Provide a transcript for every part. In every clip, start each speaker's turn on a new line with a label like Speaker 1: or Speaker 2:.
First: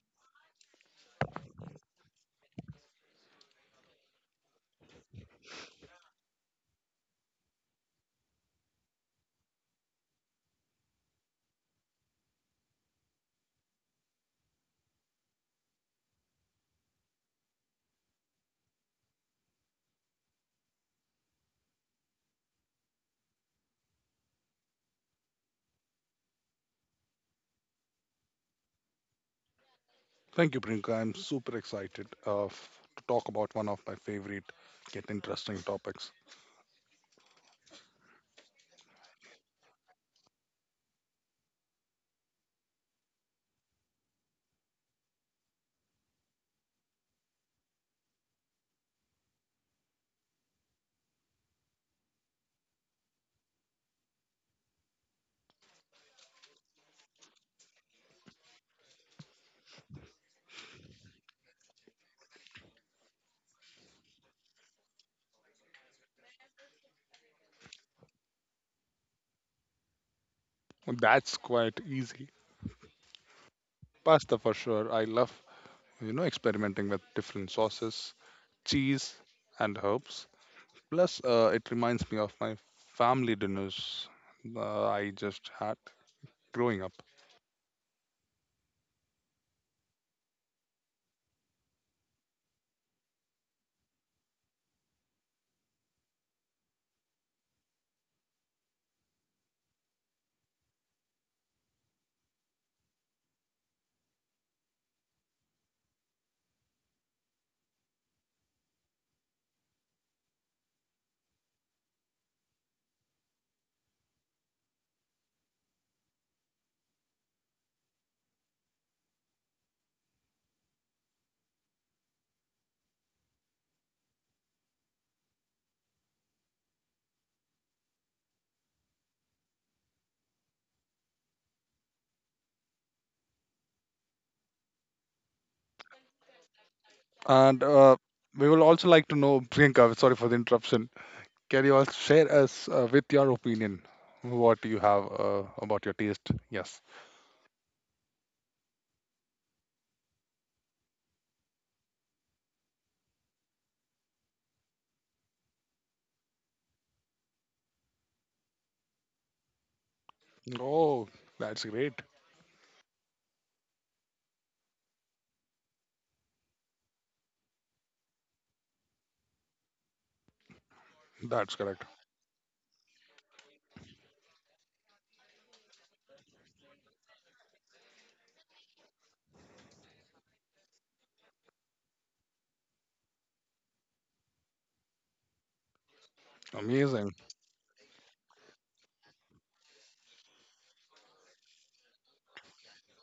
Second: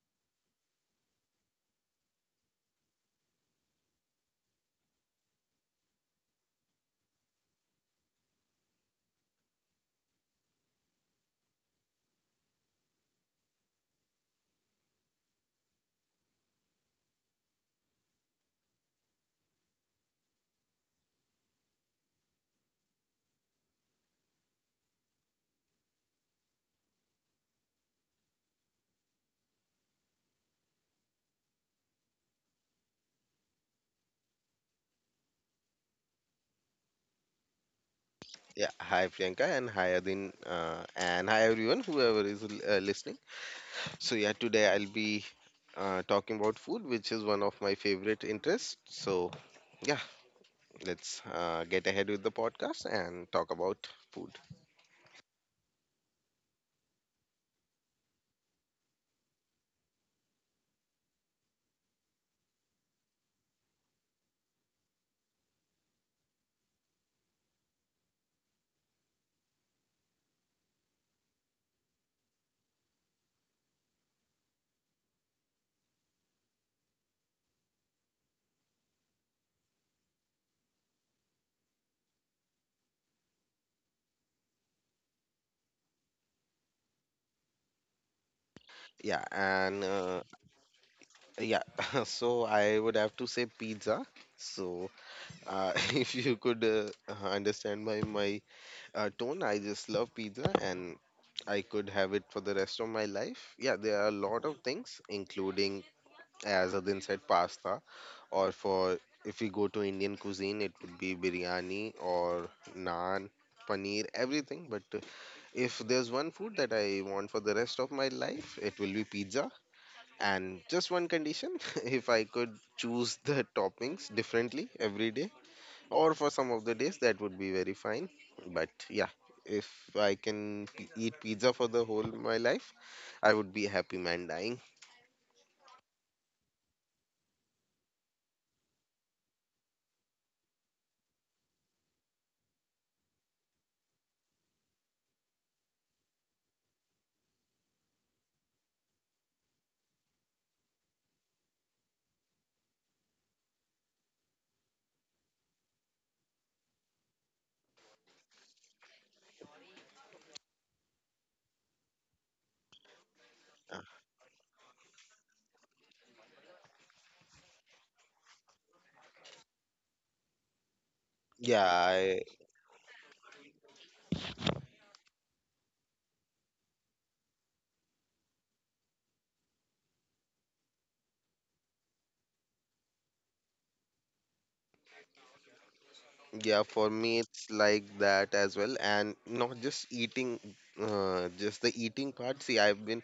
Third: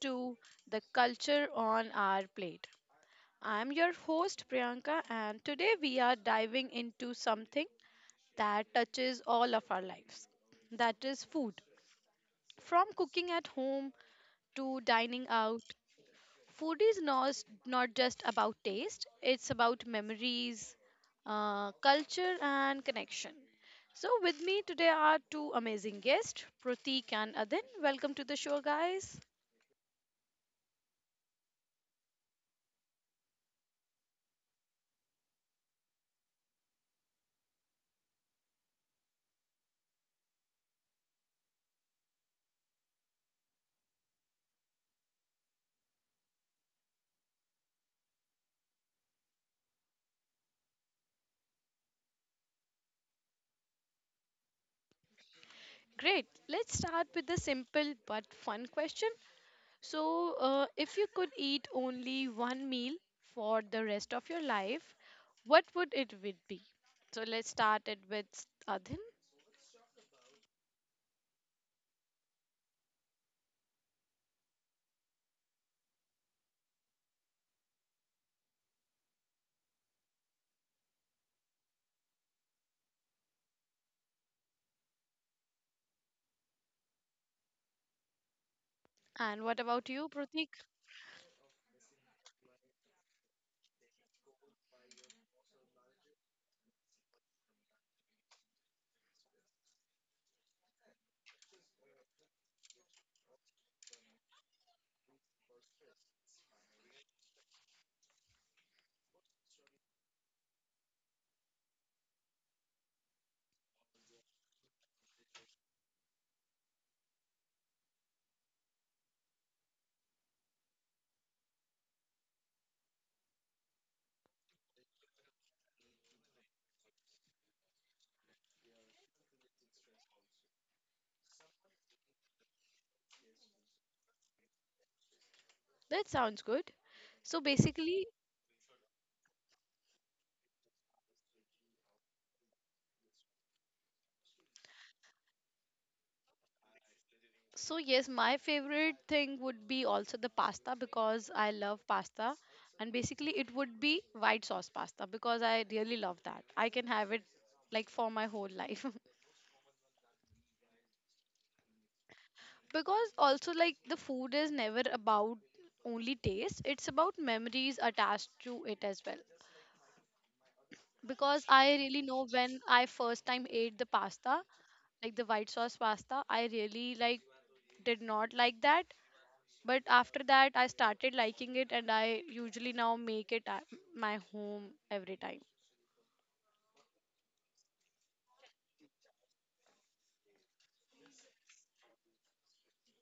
Speaker 1: to the Culture on Our Plate. I'm your host, Priyanka, and today we are diving into something that touches all of our lives that is, food. From cooking at home to dining out, food is not just about taste, it's about memories, culture, and connection. So, with me today are two amazing guests, Pratik and Adin. Welcome to the show, guys.
Speaker 2: Thank you, Priyanka. I'm super excited to talk about one of my favorite, yet interesting topics.
Speaker 3: Yeah, hi Priyanka and hi Adin and hi everyone whoever is listening. So yeah, today I'll be talking about food, which is one of my favorite interests. So yeah, let's get ahead with the podcast and talk about food.
Speaker 1: Great. Let's start with the simple but fun question. So, if you could eat only one meal for the rest of your life, what would it would be? So, let's start it with Adhin.
Speaker 2: And That's quite easy. Pasta for sure. I love experimenting with different sauces, cheese, and herbs. Plus, it reminds me of my family dinners I just had growing up.
Speaker 3: Yeah,
Speaker 1: And what
Speaker 3: and
Speaker 1: about you, Pratik?
Speaker 3: yeah, so I would have to say pizza. So if you could understand my tone, I just love pizza and I could have it for the rest of my life. Yeah, there are a lot of things, including, as Adin said, pasta, or for if we go to Indian cuisine, it would be biryani or naan, paneer, everything. But if there's one food that I want for the rest of my life, it will be pizza. And just one condition, if I could choose the toppings differently every day or for some of the days, that would be very fine, but yeah, if I can eat pizza for the whole my life, I would be a happy man dying.
Speaker 1: That sounds good. So,
Speaker 2: And
Speaker 1: basically,
Speaker 2: we will also like to know, Priyanka, sorry for the interruption. Can you also share us with your opinion what you have about your taste? Yes.
Speaker 1: so yes, my favorite thing would be also the pasta because I love pasta. And basically, it would be white sauce pasta because I really love that. I can have it like for my whole life.
Speaker 2: Oh, that's great.
Speaker 1: Because also like the food is never about only taste, it's about memories attached to it as well.
Speaker 2: That's
Speaker 3: yeah
Speaker 1: Because
Speaker 2: correct.
Speaker 1: I
Speaker 3: I,
Speaker 1: really know when I first time ate the pasta, like the white sauce pasta, I really like did not like that. But after that I started liking it, and I usually now make it at my home every time.
Speaker 3: yeah, for
Speaker 2: Amazing.
Speaker 3: me it's like that as well, and not just eating, just the eating part. See, I've been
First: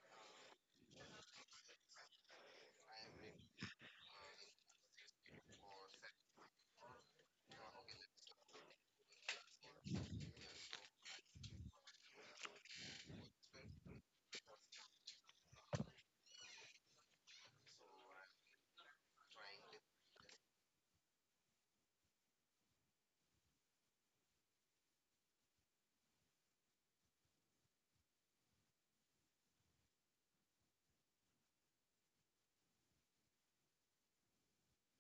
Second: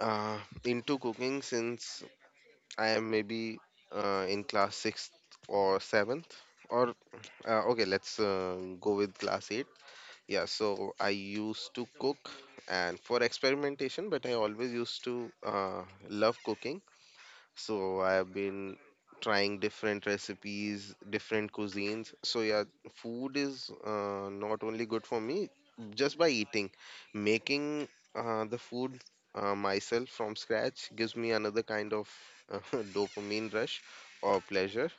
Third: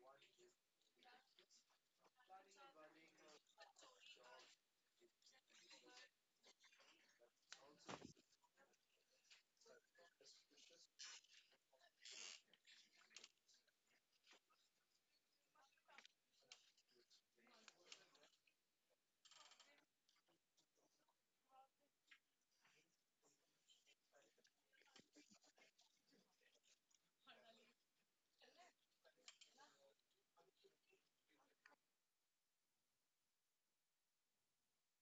Speaker 3: uh, into cooking since I am maybe in class 6th or 7th or okay, let's go with class 8. Yeah, so I used to cook and for experimentation, but I always used to love cooking. So I've been trying different recipes, different cuisines. So yeah, food is not only good for me just by eating. Making the food myself from scratch gives me another kind of uh, dopamine rush or pleasure.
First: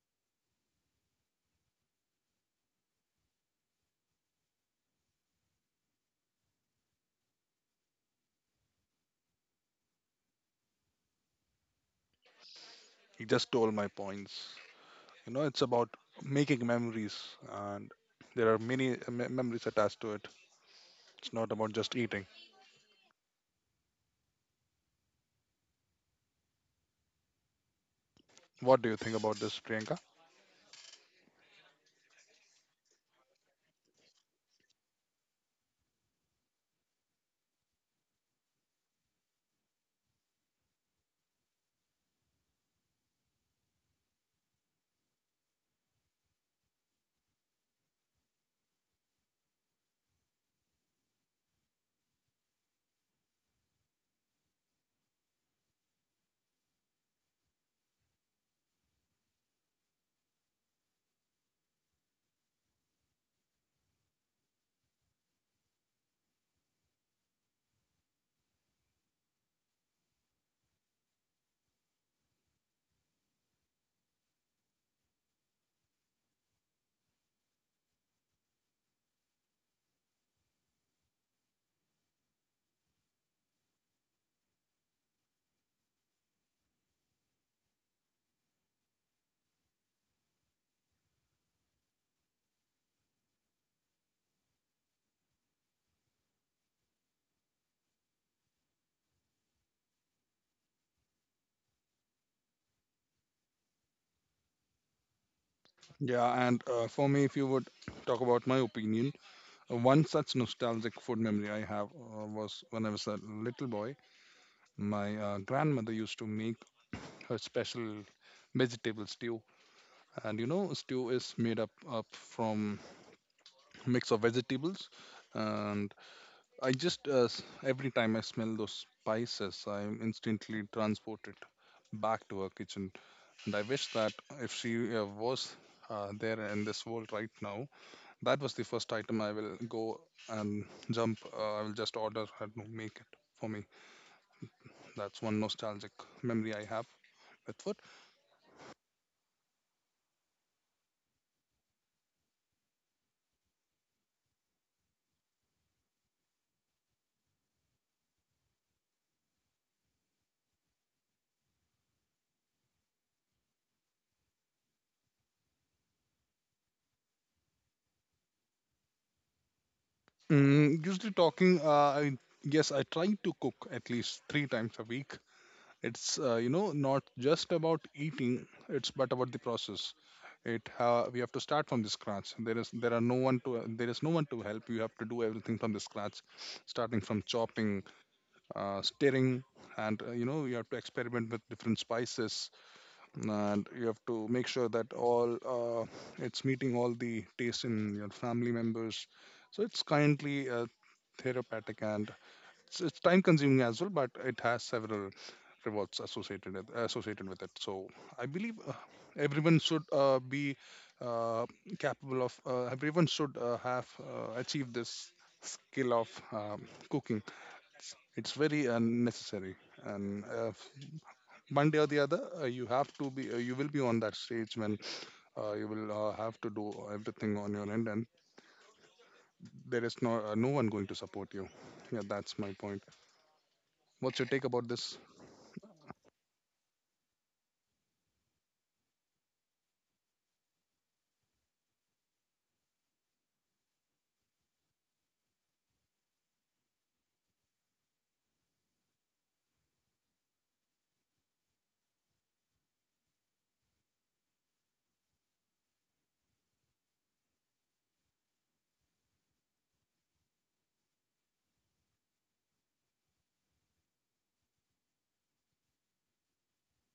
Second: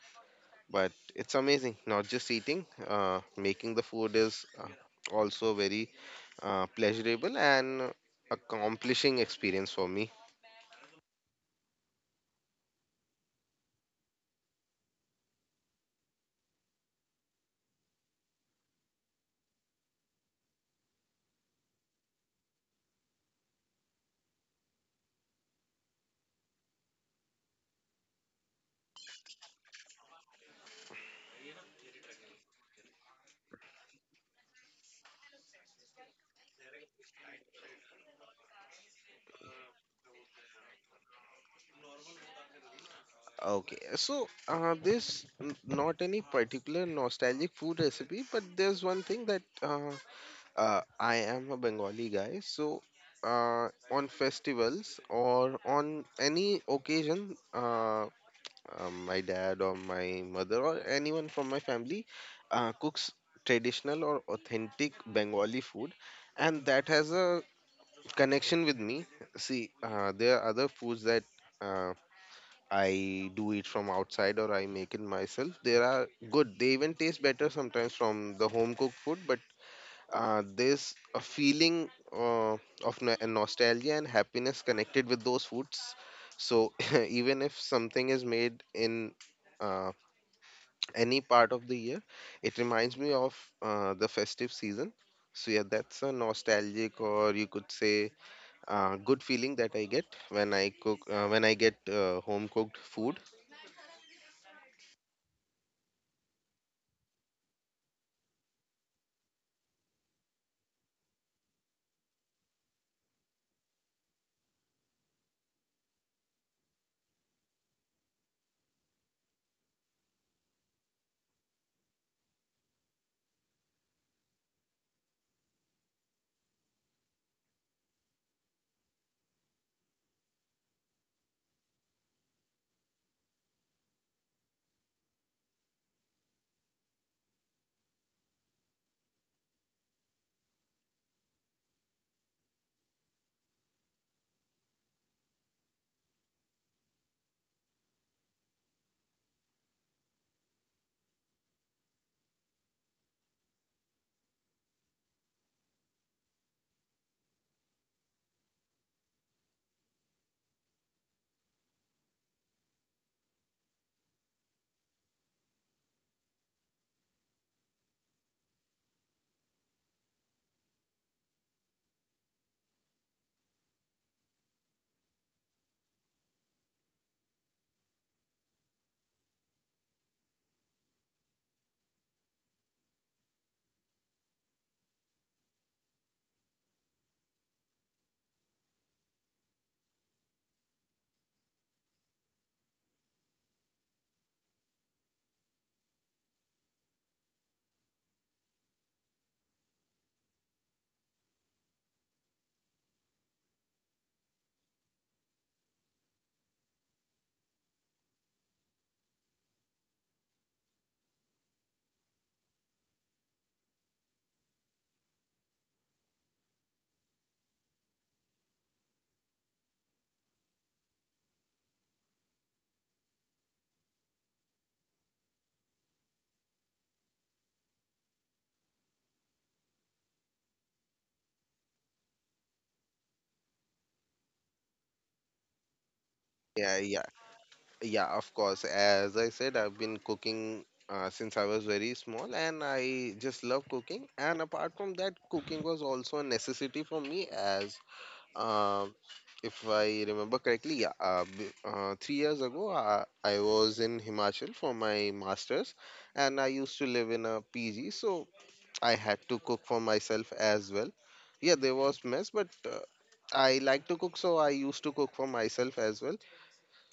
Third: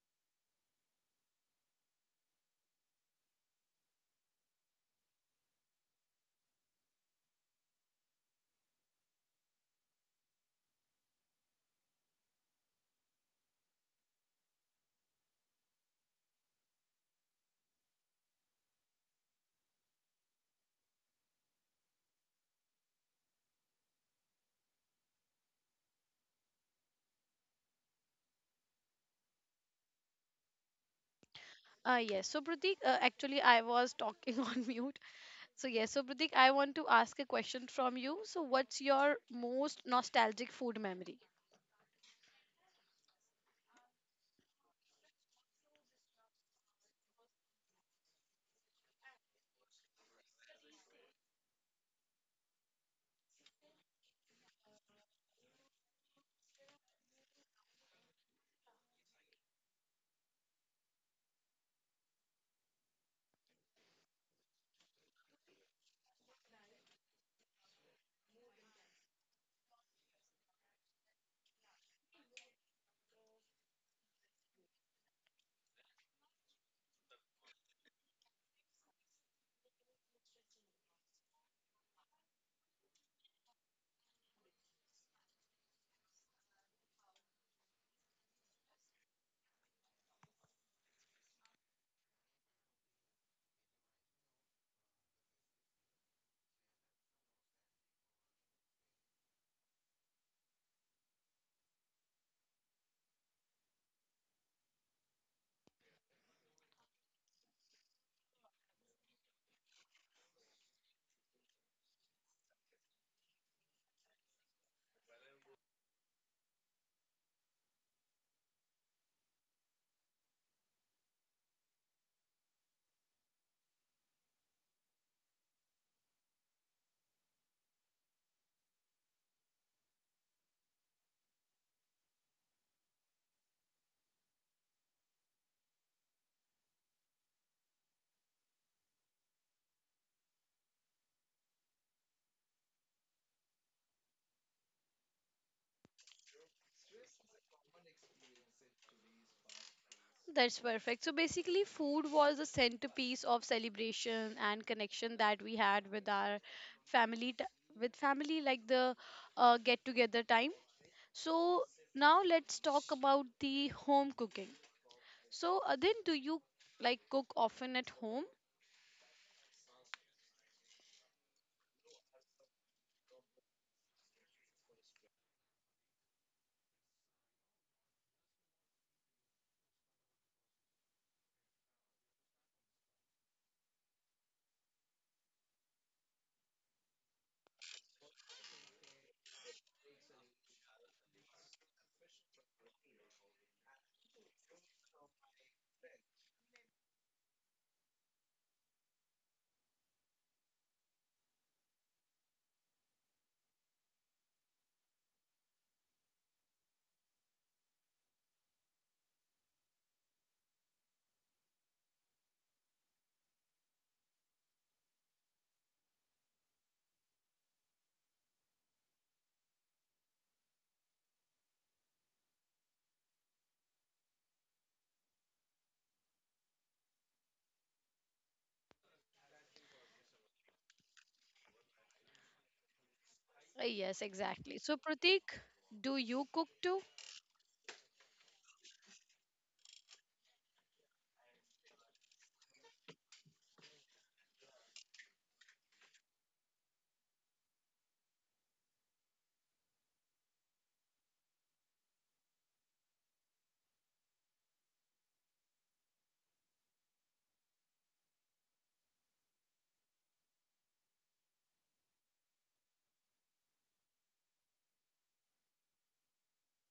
Speaker 3: But it's amazing, not just eating. Making the food is also a very pleasurable and accomplishing experience for me.
Speaker 2: You just stole my points. You know, it's about making memories, and there are many memories attached to it. It's not about just eating. What do you think about this, Priyanka?
Speaker 1: Yes, so Pratik, actually I was talking on mute. So yes, so Pratik, I want to ask a question from you. So what's your most nostalgic food memory?
Speaker 3: Okay, so there's not any particular nostalgic food recipe, but there's one thing that I am a Bengali guy, so on festivals or on any occasion, my dad or my mother or anyone from my family cooks traditional or authentic Bengali food, and that has a connection with me. See, there are other foods that uh, I do it from outside or I make it myself. They are good. They even taste better sometimes from the home cooked food. But there's a feeling of nostalgia and happiness connected with those foods. So even if something is made in uh, any part of the year, it reminds me of the festive season. So yeah, that's a nostalgic, or you could say good feeling that I get when I cook, when I get home cooked food.
Speaker 2: Yeah, and for me, if you would talk about my opinion, one such nostalgic food memory I have was when I was a little boy. My grandmother used to make her special vegetable stew, and you know, stew is made up from mix of vegetables. And I just every time I smell those spices, I'm instantly transported back to her kitchen. And I wish that if she was there in this world right now, that was the first item I will go and jump. I will just order her to make it for me. That's one nostalgic memory I have with food.
Speaker 1: That's perfect. So basically, food was the centerpiece of celebration and connection that we had with our family, t- with family, like the get-together time. So now let's talk about the home cooking. So Adin, do you like cook often at home?
Speaker 2: Usually talking, I yes, I try to cook at least three times a week. It's not just about eating, it's but about the process. We have to start from the scratch. There are no one to, there is no one to help. You have to do everything from the scratch, starting from chopping, stirring, and you have to experiment with different spices. And you have to make sure that all it's meeting all the tastes in your family members. So it's kindly therapeutic, and it's time consuming as well, but it has several rewards associated with it. So I believe everyone should be uh, capable of. Everyone should have achieved this skill of cooking. It's very necessary, and one day or the other, you have to be. You will be on that stage when you will have to do everything on your end, and there is no one going to support you. Yeah, that's my point. What's your
Speaker 1: Yes,
Speaker 2: take about
Speaker 1: exactly.
Speaker 2: this?
Speaker 1: So Pratik, do you cook
Speaker 3: Yeah, yeah,
Speaker 1: too?
Speaker 3: yeah. Of course, as I said, I've been cooking since I was very small, and I just love cooking. And apart from that, cooking was also a necessity for me. As uh, if I remember correctly, yeah, 3 years ago, I was in Himachal for my masters, and I used to live in a PG. So I had to cook for myself as well. Yeah, there was mess, but I like to cook, so I used to cook for myself as well.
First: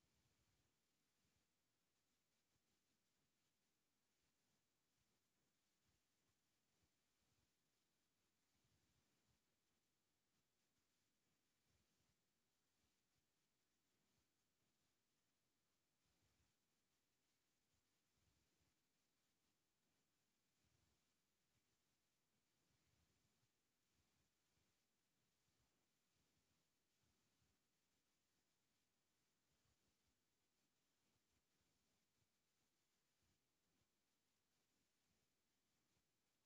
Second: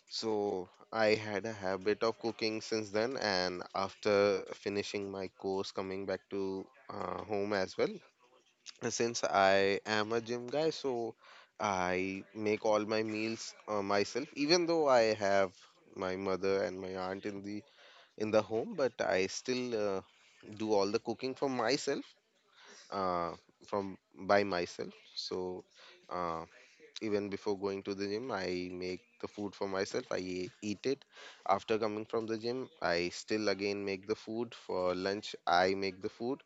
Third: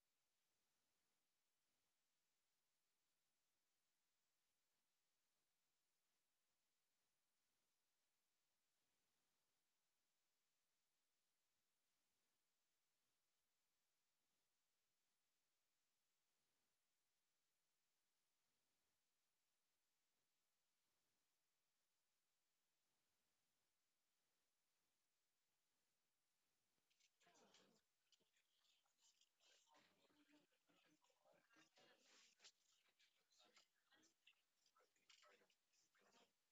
Speaker 3: So I had a habit of cooking since then, and after finishing my course, coming back to home as well. And since I am a gym guy, so I make all my meals myself, even though I have my mother and my aunt in the home, but I still do all the cooking for myself uh, from by myself. So uh, even before going to the gym, I make the food for myself. I eat it. After coming from the gym, I still again make the food for lunch. I make the food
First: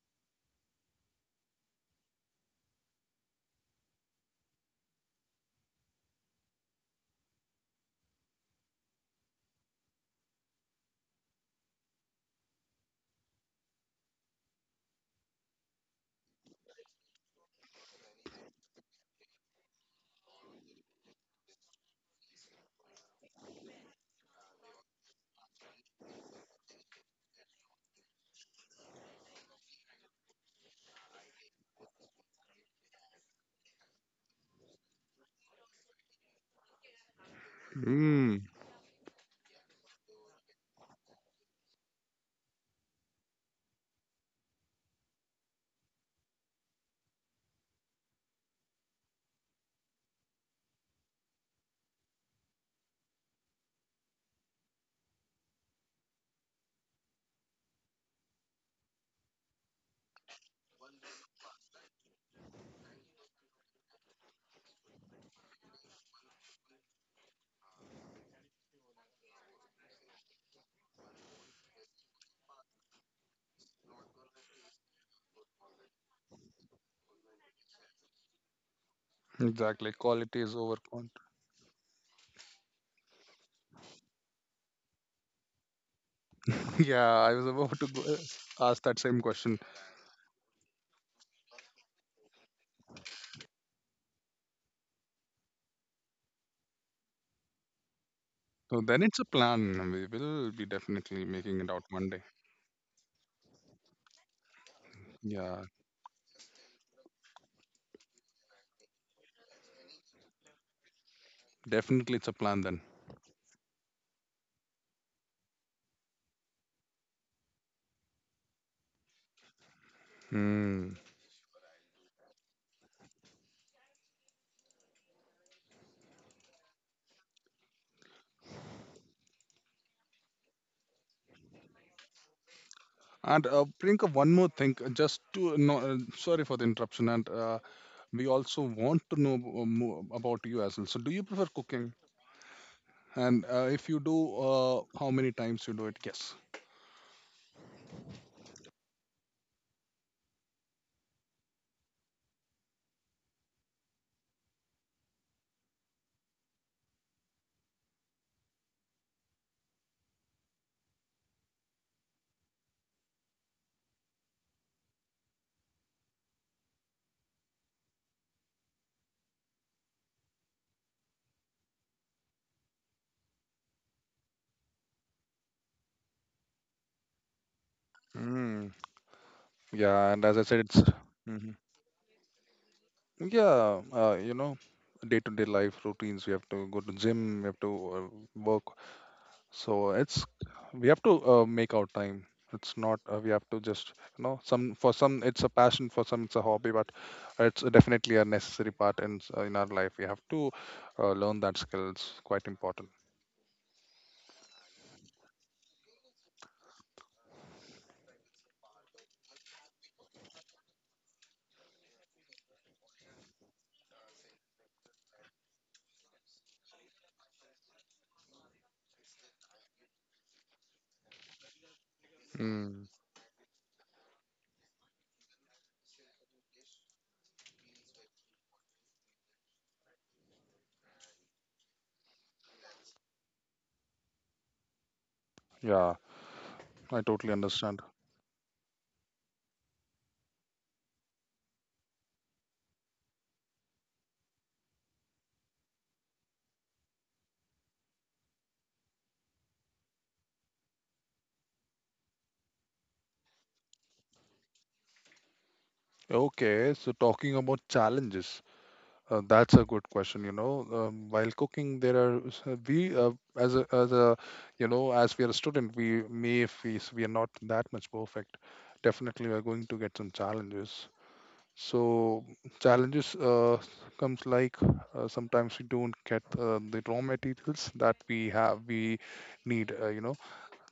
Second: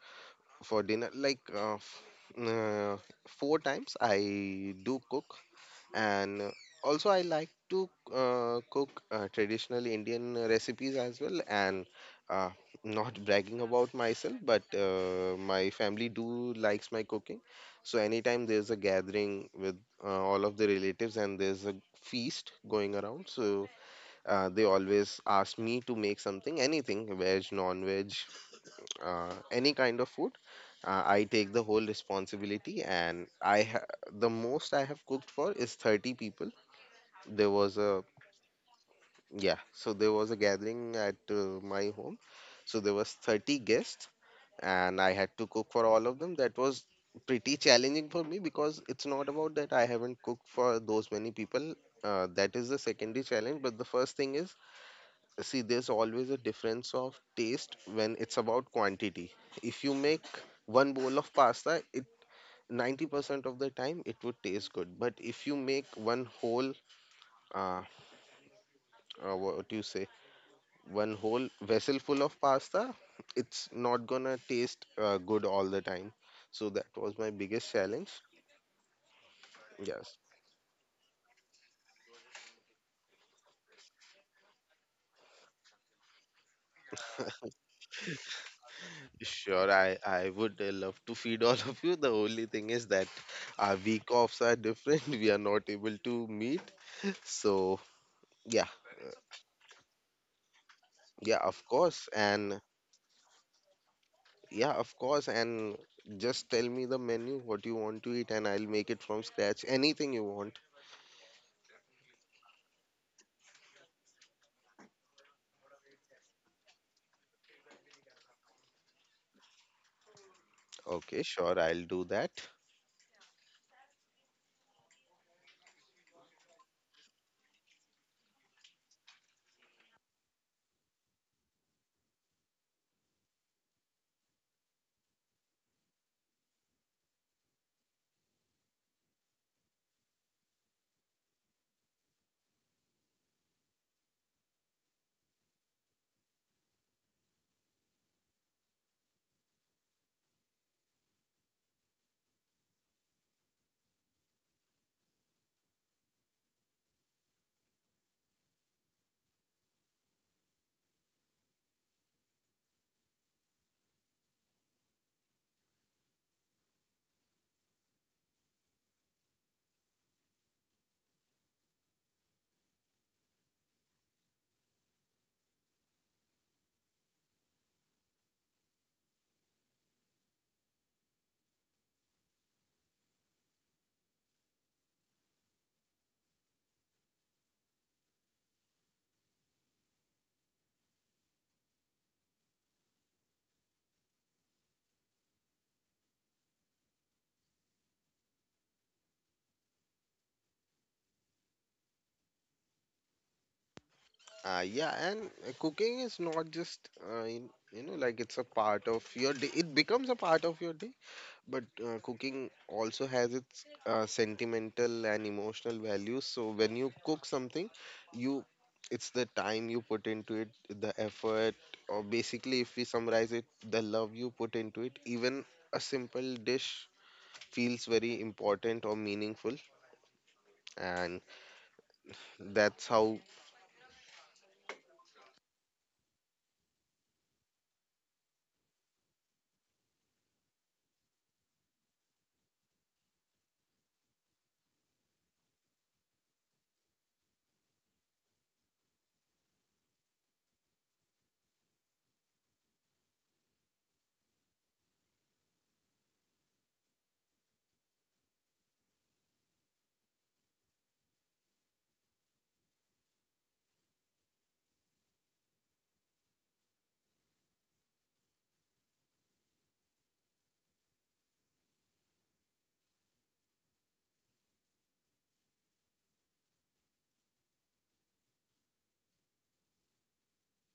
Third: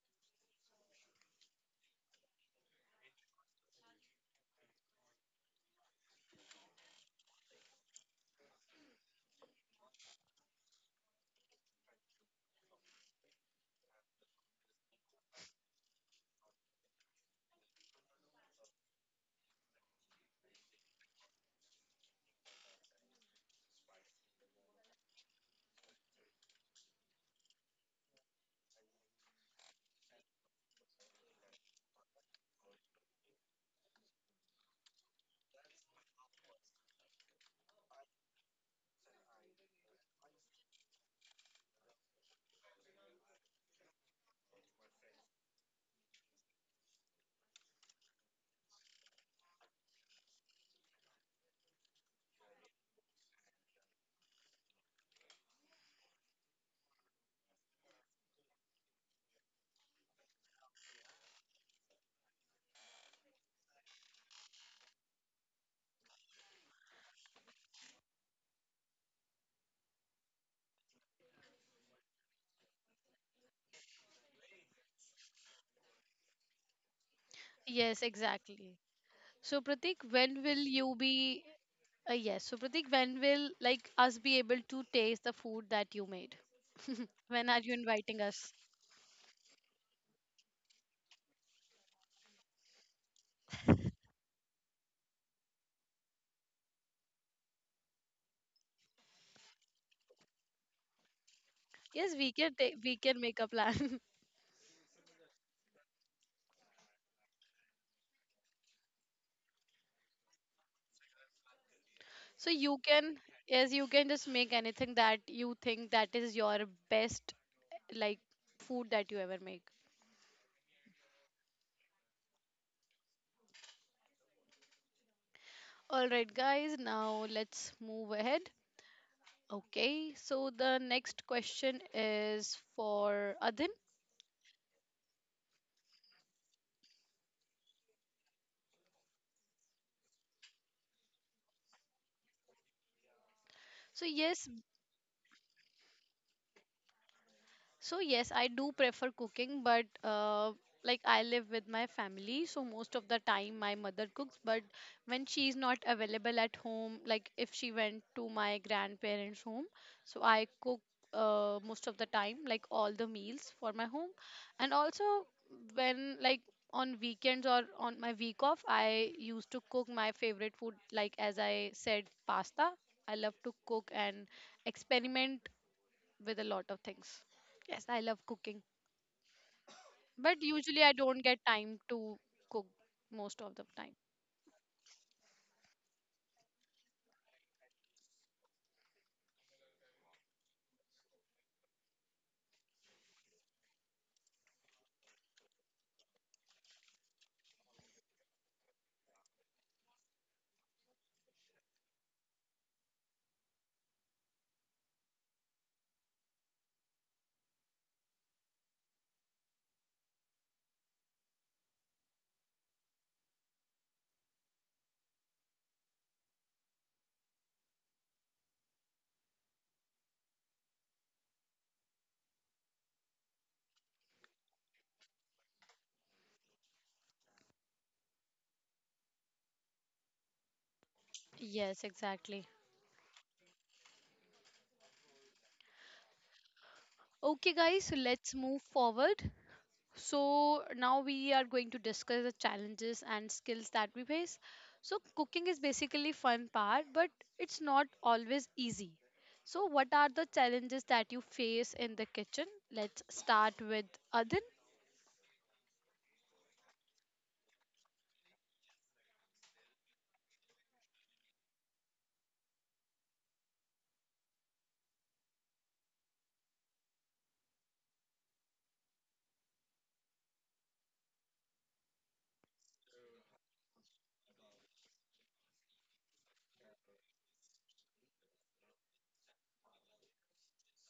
Speaker 3: for dinner. Like uh, four times I do cook, and also I like to cook traditional indian recipes as well, and uh, not bragging about myself, but my family do likes my cooking. So anytime there's a gathering with all of the relatives and there's a feast going around, so they always ask me to make something, anything, veg, non veg, any kind of food, I take the whole responsibility, and the most I have cooked for is 30 people. There was a
Speaker 2: Mm,
Speaker 3: Yeah, so there was a gathering at my home, so there was 30 guests, and I had to cook for all of them. That was pretty challenging for me, because it's not about that I haven't cooked for those many people, that is the secondary challenge, but the first thing is, see, there's always a difference of taste when it's about quantity. If you make one bowl of pasta, it 90% of the time it would taste good, but if you make one whole uh, what do you say, one whole vessel full of pasta, it's not gonna taste good all the time. So that was my biggest
Speaker 1: Yes,
Speaker 3: challenge.
Speaker 1: exactly. So Pratik,
Speaker 2: exactly.
Speaker 3: Yes,
Speaker 1: when
Speaker 2: Quality
Speaker 1: will
Speaker 2: is over.
Speaker 1: you be? Yes. So Pratik, when will like us be able to taste the food that you made?
Speaker 2: Yeah, I
Speaker 1: When
Speaker 2: was
Speaker 1: are you
Speaker 2: about to go,
Speaker 1: inviting us?
Speaker 2: ask that same question.
Speaker 3: sure. I would love to feed all of you. The only thing is that our week offs are different. We are not able to meet. So yeah,
Speaker 2: So then it's a plan. We will be definitely
Speaker 3: yeah,
Speaker 2: making
Speaker 3: of
Speaker 2: it out
Speaker 1: Yes,
Speaker 3: course,
Speaker 2: one
Speaker 1: we
Speaker 2: day.
Speaker 1: can
Speaker 3: and
Speaker 1: we can make a plan.
Speaker 3: yeah, of course,
Speaker 2: Yeah,
Speaker 3: and just tell me the menu, what you want to eat, and I'll make it from scratch. Anything you want.
Speaker 2: definitely it's a
Speaker 1: So
Speaker 2: plan
Speaker 1: you
Speaker 2: then.
Speaker 1: can, yes, you can just make anything that you think that is your best, like food that you ever make.
Speaker 2: Hmm.
Speaker 3: Okay, sure, I'll do that.
Speaker 1: All right, guys. Now let's move ahead. Okay, so the next question is for
Speaker 2: And
Speaker 1: Adin.
Speaker 2: Priyanka, one more thing, just to no, sorry for the interruption, and we also want to know more about you as well. So, do you prefer cooking? And if
Speaker 1: So
Speaker 2: you
Speaker 1: yes,
Speaker 2: do, how many times you do it? Yes.
Speaker 1: So yes, I do prefer cooking, but like I live with my family, so most of the time my mother cooks. But when she's not available at home, like if she went to my grandparents' home, so I cook most of the time, like all the meals for my home, and also when like on weekends or on my week off, I used to cook my favorite food, like as I said, pasta. I love to cook and experiment with a lot of things. Yes, I love cooking,
Speaker 2: Mm. Yeah, and
Speaker 1: but
Speaker 2: as I said,
Speaker 1: usually I
Speaker 2: it's.
Speaker 1: don't get
Speaker 2: Mhm.
Speaker 1: time to cook most of the time.
Speaker 2: Yeah, you know, day-to-day life routines. We have to go to gym. We have to work. So it's we have to make our time. It's not we have to just you know, some for some it's a passion, for some it's a hobby, but it's definitely a necessary part in in our life. We have to learn that skill. It's quite important.
Speaker 3: Yeah, and cooking is not just in, you know, like it's a part of your day. It becomes a part of your day, but cooking also has its sentimental and emotional value. So when you cook something, you, it's the time you put into it, the effort, or basically if we
Speaker 2: Mm,
Speaker 3: summarize it, the love you put into it. Even a simple dish feels very important or meaningful, and
Speaker 1: Yes, exactly.
Speaker 3: that's how.
Speaker 2: yeah, I totally
Speaker 1: Okay, guys, so
Speaker 2: understand.
Speaker 1: let's move forward. So now we are going to discuss the challenges and skills that we face. So cooking is basically fun part, but it's not always easy. So what are the challenges that you face in the kitchen? Let's start with Adin.
Speaker 2: Okay, so talking about challenges. That's a good question. You know, while cooking, there are s- we as a you know, as we are a student, we may face we are not that much perfect. Definitely, we are going to get some challenges. So challenges comes like sometimes we don't get the raw materials that we have we need. You know,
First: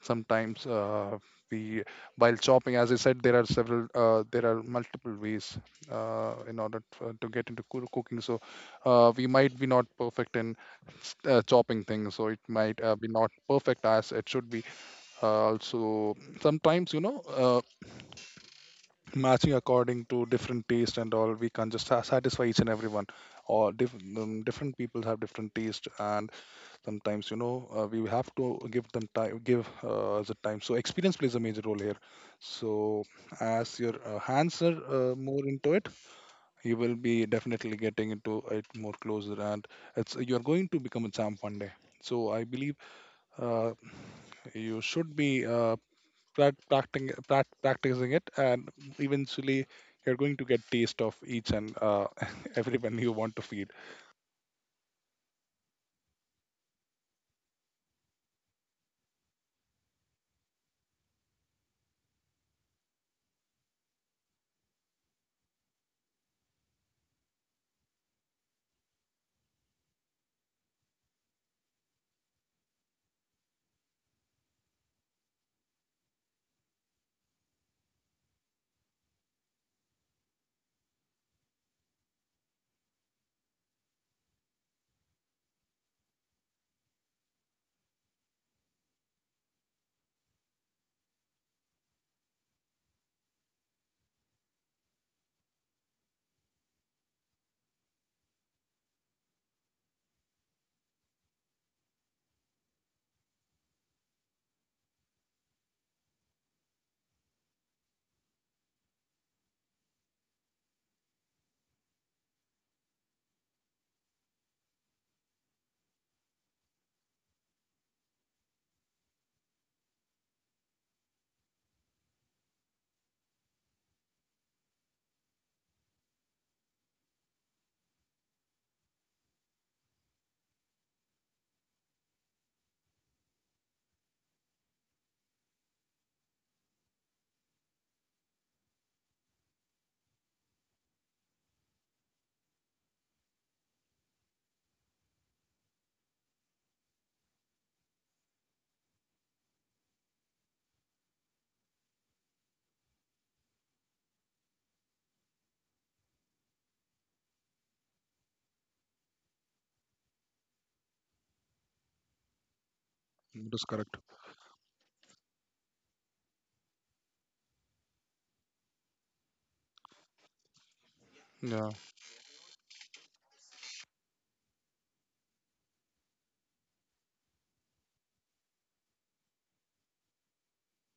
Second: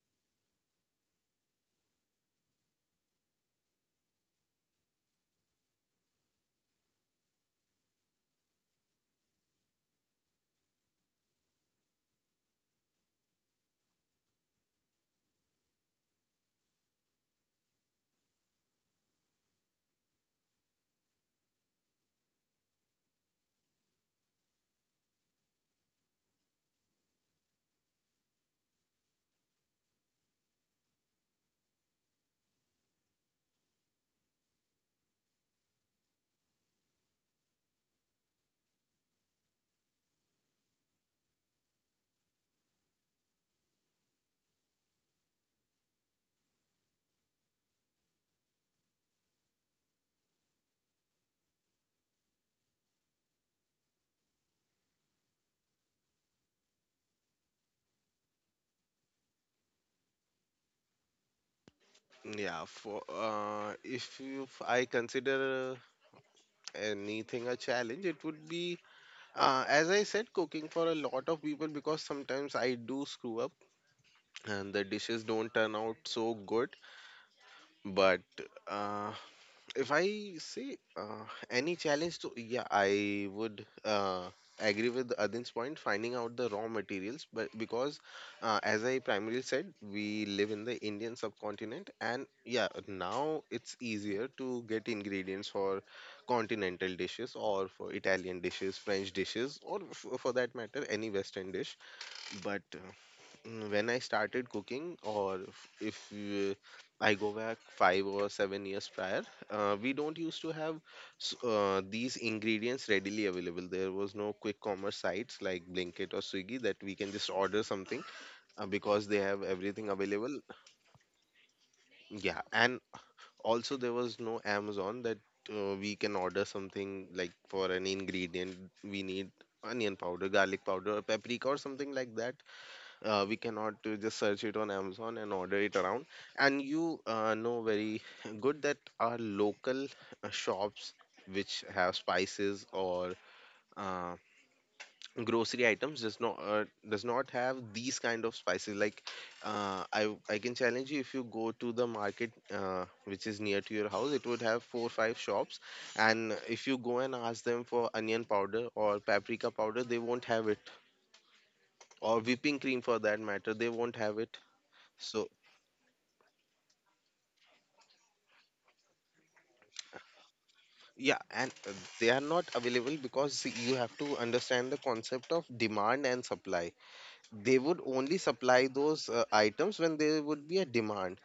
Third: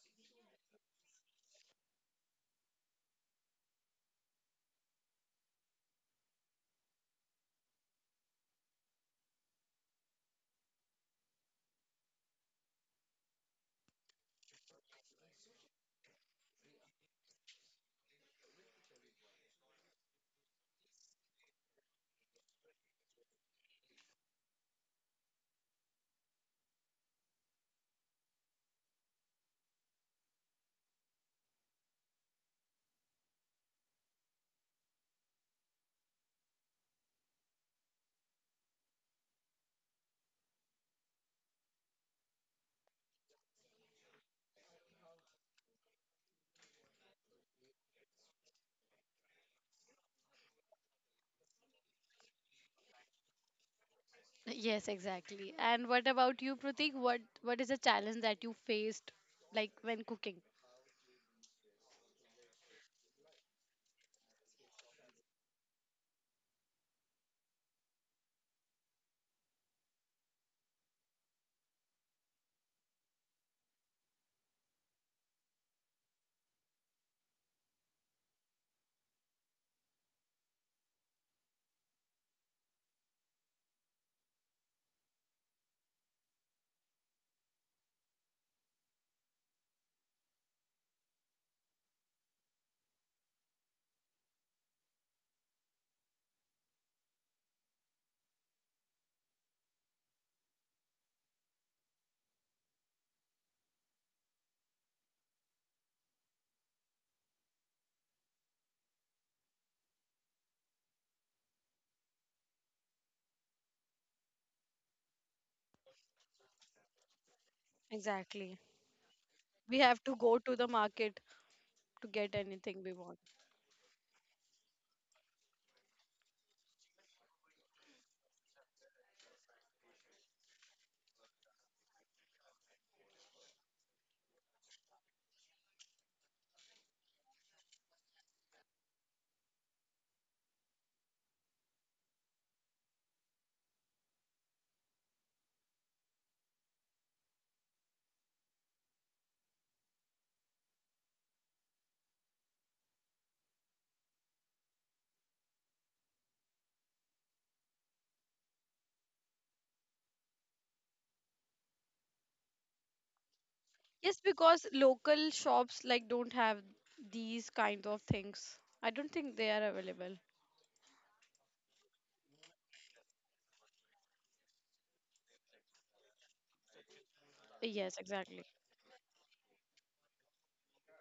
Speaker 2: sometimes we, while chopping, as I said, there are multiple ways in order to get into cooking. So we might be not perfect in chopping things, so it might be not perfect as it should be. Also, sometimes, you know, uh, matching according to different taste and all, we can just satisfy each and everyone, or different people have different taste, and sometimes, you know, we have to give them time, give the time. So experience plays a major role here. So as your hands are more into it, you will be definitely getting into it more closer, and it's you're going to become a champ one day. So I believe uh, you should be practicing, practicing it, and eventually you're going to get taste of each and everyone you want to feed.
Speaker 1: Yes, exactly. And what about you, Pratik? What is a challenge that you faced like when cooking?
Speaker 3: Yeah, for if I consider anything a challenge, it would be, as I said, cooking for a lot of people, because sometimes I do screw up and the dishes don't turn out so good. But uh, if I say any challenge to, yeah, I would agree with Adin's point, finding out the raw materials. But because, as I primarily said, we live in the Indian subcontinent, and yeah, now it's easier to get ingredients for continental dishes or for Italian dishes, French dishes, or for that matter, any Western dish. But uh, When I started cooking, or if, I go back 5 or 7 years prior, we don't used to have these ingredients readily available. There was no quick commerce sites like Blinkit or Swiggy that we can just order something
Speaker 1: Exactly.
Speaker 3: because they have
Speaker 1: We
Speaker 3: everything
Speaker 1: have to go
Speaker 3: available.
Speaker 1: to the market to get
Speaker 3: Yeah, and
Speaker 1: anything we want.
Speaker 3: also there was no Amazon that we can order something like, for an ingredient we need onion powder, garlic powder, paprika, or something like that, we cannot just search it on Amazon and order it around. And you know very good that our local shops which have spices or uh, grocery items does not have these kind of spices. Like I can challenge you, if you go to the market which is near to your house, it would have four or five shops, and if you go and ask them for onion powder or paprika powder, they won't have it, or whipping cream for that matter, they
Speaker 2: That is
Speaker 3: won't have
Speaker 2: correct.
Speaker 3: it.
Speaker 1: Yes, because
Speaker 3: So
Speaker 1: local shops like don't have these kind of things. I don't think they are available.
Speaker 3: yeah, and
Speaker 2: Yeah.
Speaker 3: they are not available because you have to understand the concept of demand and supply. They would only
Speaker 1: Yes,
Speaker 3: supply
Speaker 1: exactly.
Speaker 3: those items when there would be a demand.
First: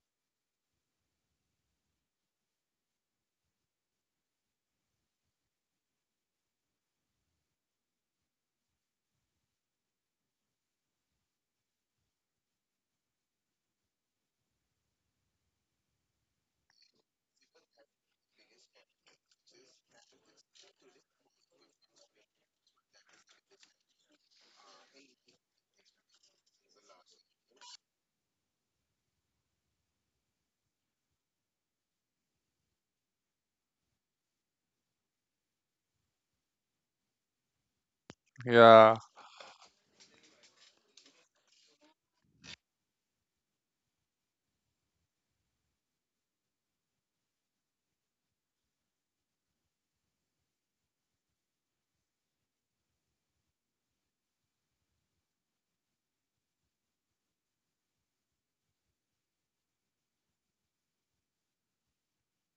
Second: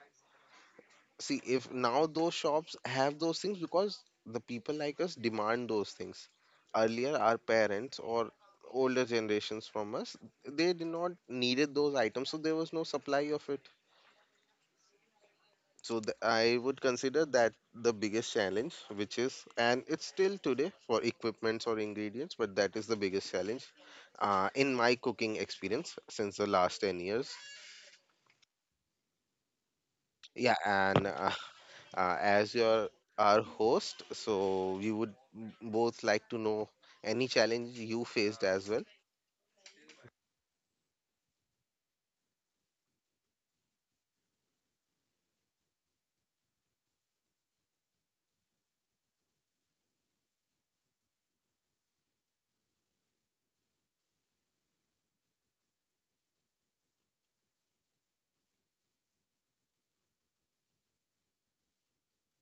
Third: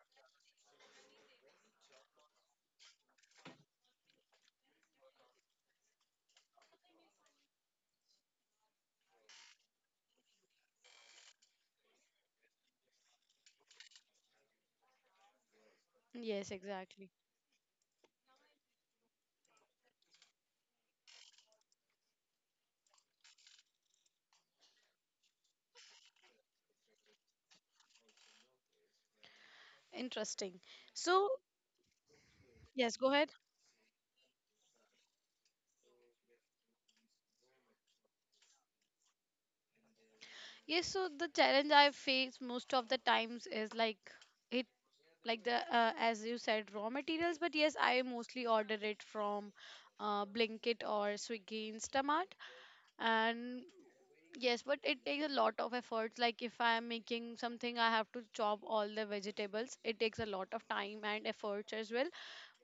Speaker 3: See, if now those shops have those things, because the people like us demand those things. Earlier, our parents or older generations from us, they did not needed those items, so there was no supply of it. So
Speaker 1: Yes,
Speaker 3: I would
Speaker 1: exactly.
Speaker 3: consider that the biggest challenge, which is, and it's still today for equipments or ingredients, but that is the biggest challenge in my cooking experience since the last 10 years.
Speaker 1: Interesting.
Speaker 3: Yeah, and
Speaker 1: So,
Speaker 3: as
Speaker 1: yes,
Speaker 3: your
Speaker 1: go ahead.
Speaker 3: our host, so we would both like to know any challenge you faced as well.
Speaker 2: Yeah.
Speaker 1: Yes, so the challenge I face most of the times is like it, like the as you said, raw materials. But yes, I mostly order it from Blinkit or Swiggy Instamart. And yes, but it takes a lot of efforts. Like if I am making something, I have to chop all the vegetables. It takes a lot of time and efforts as well,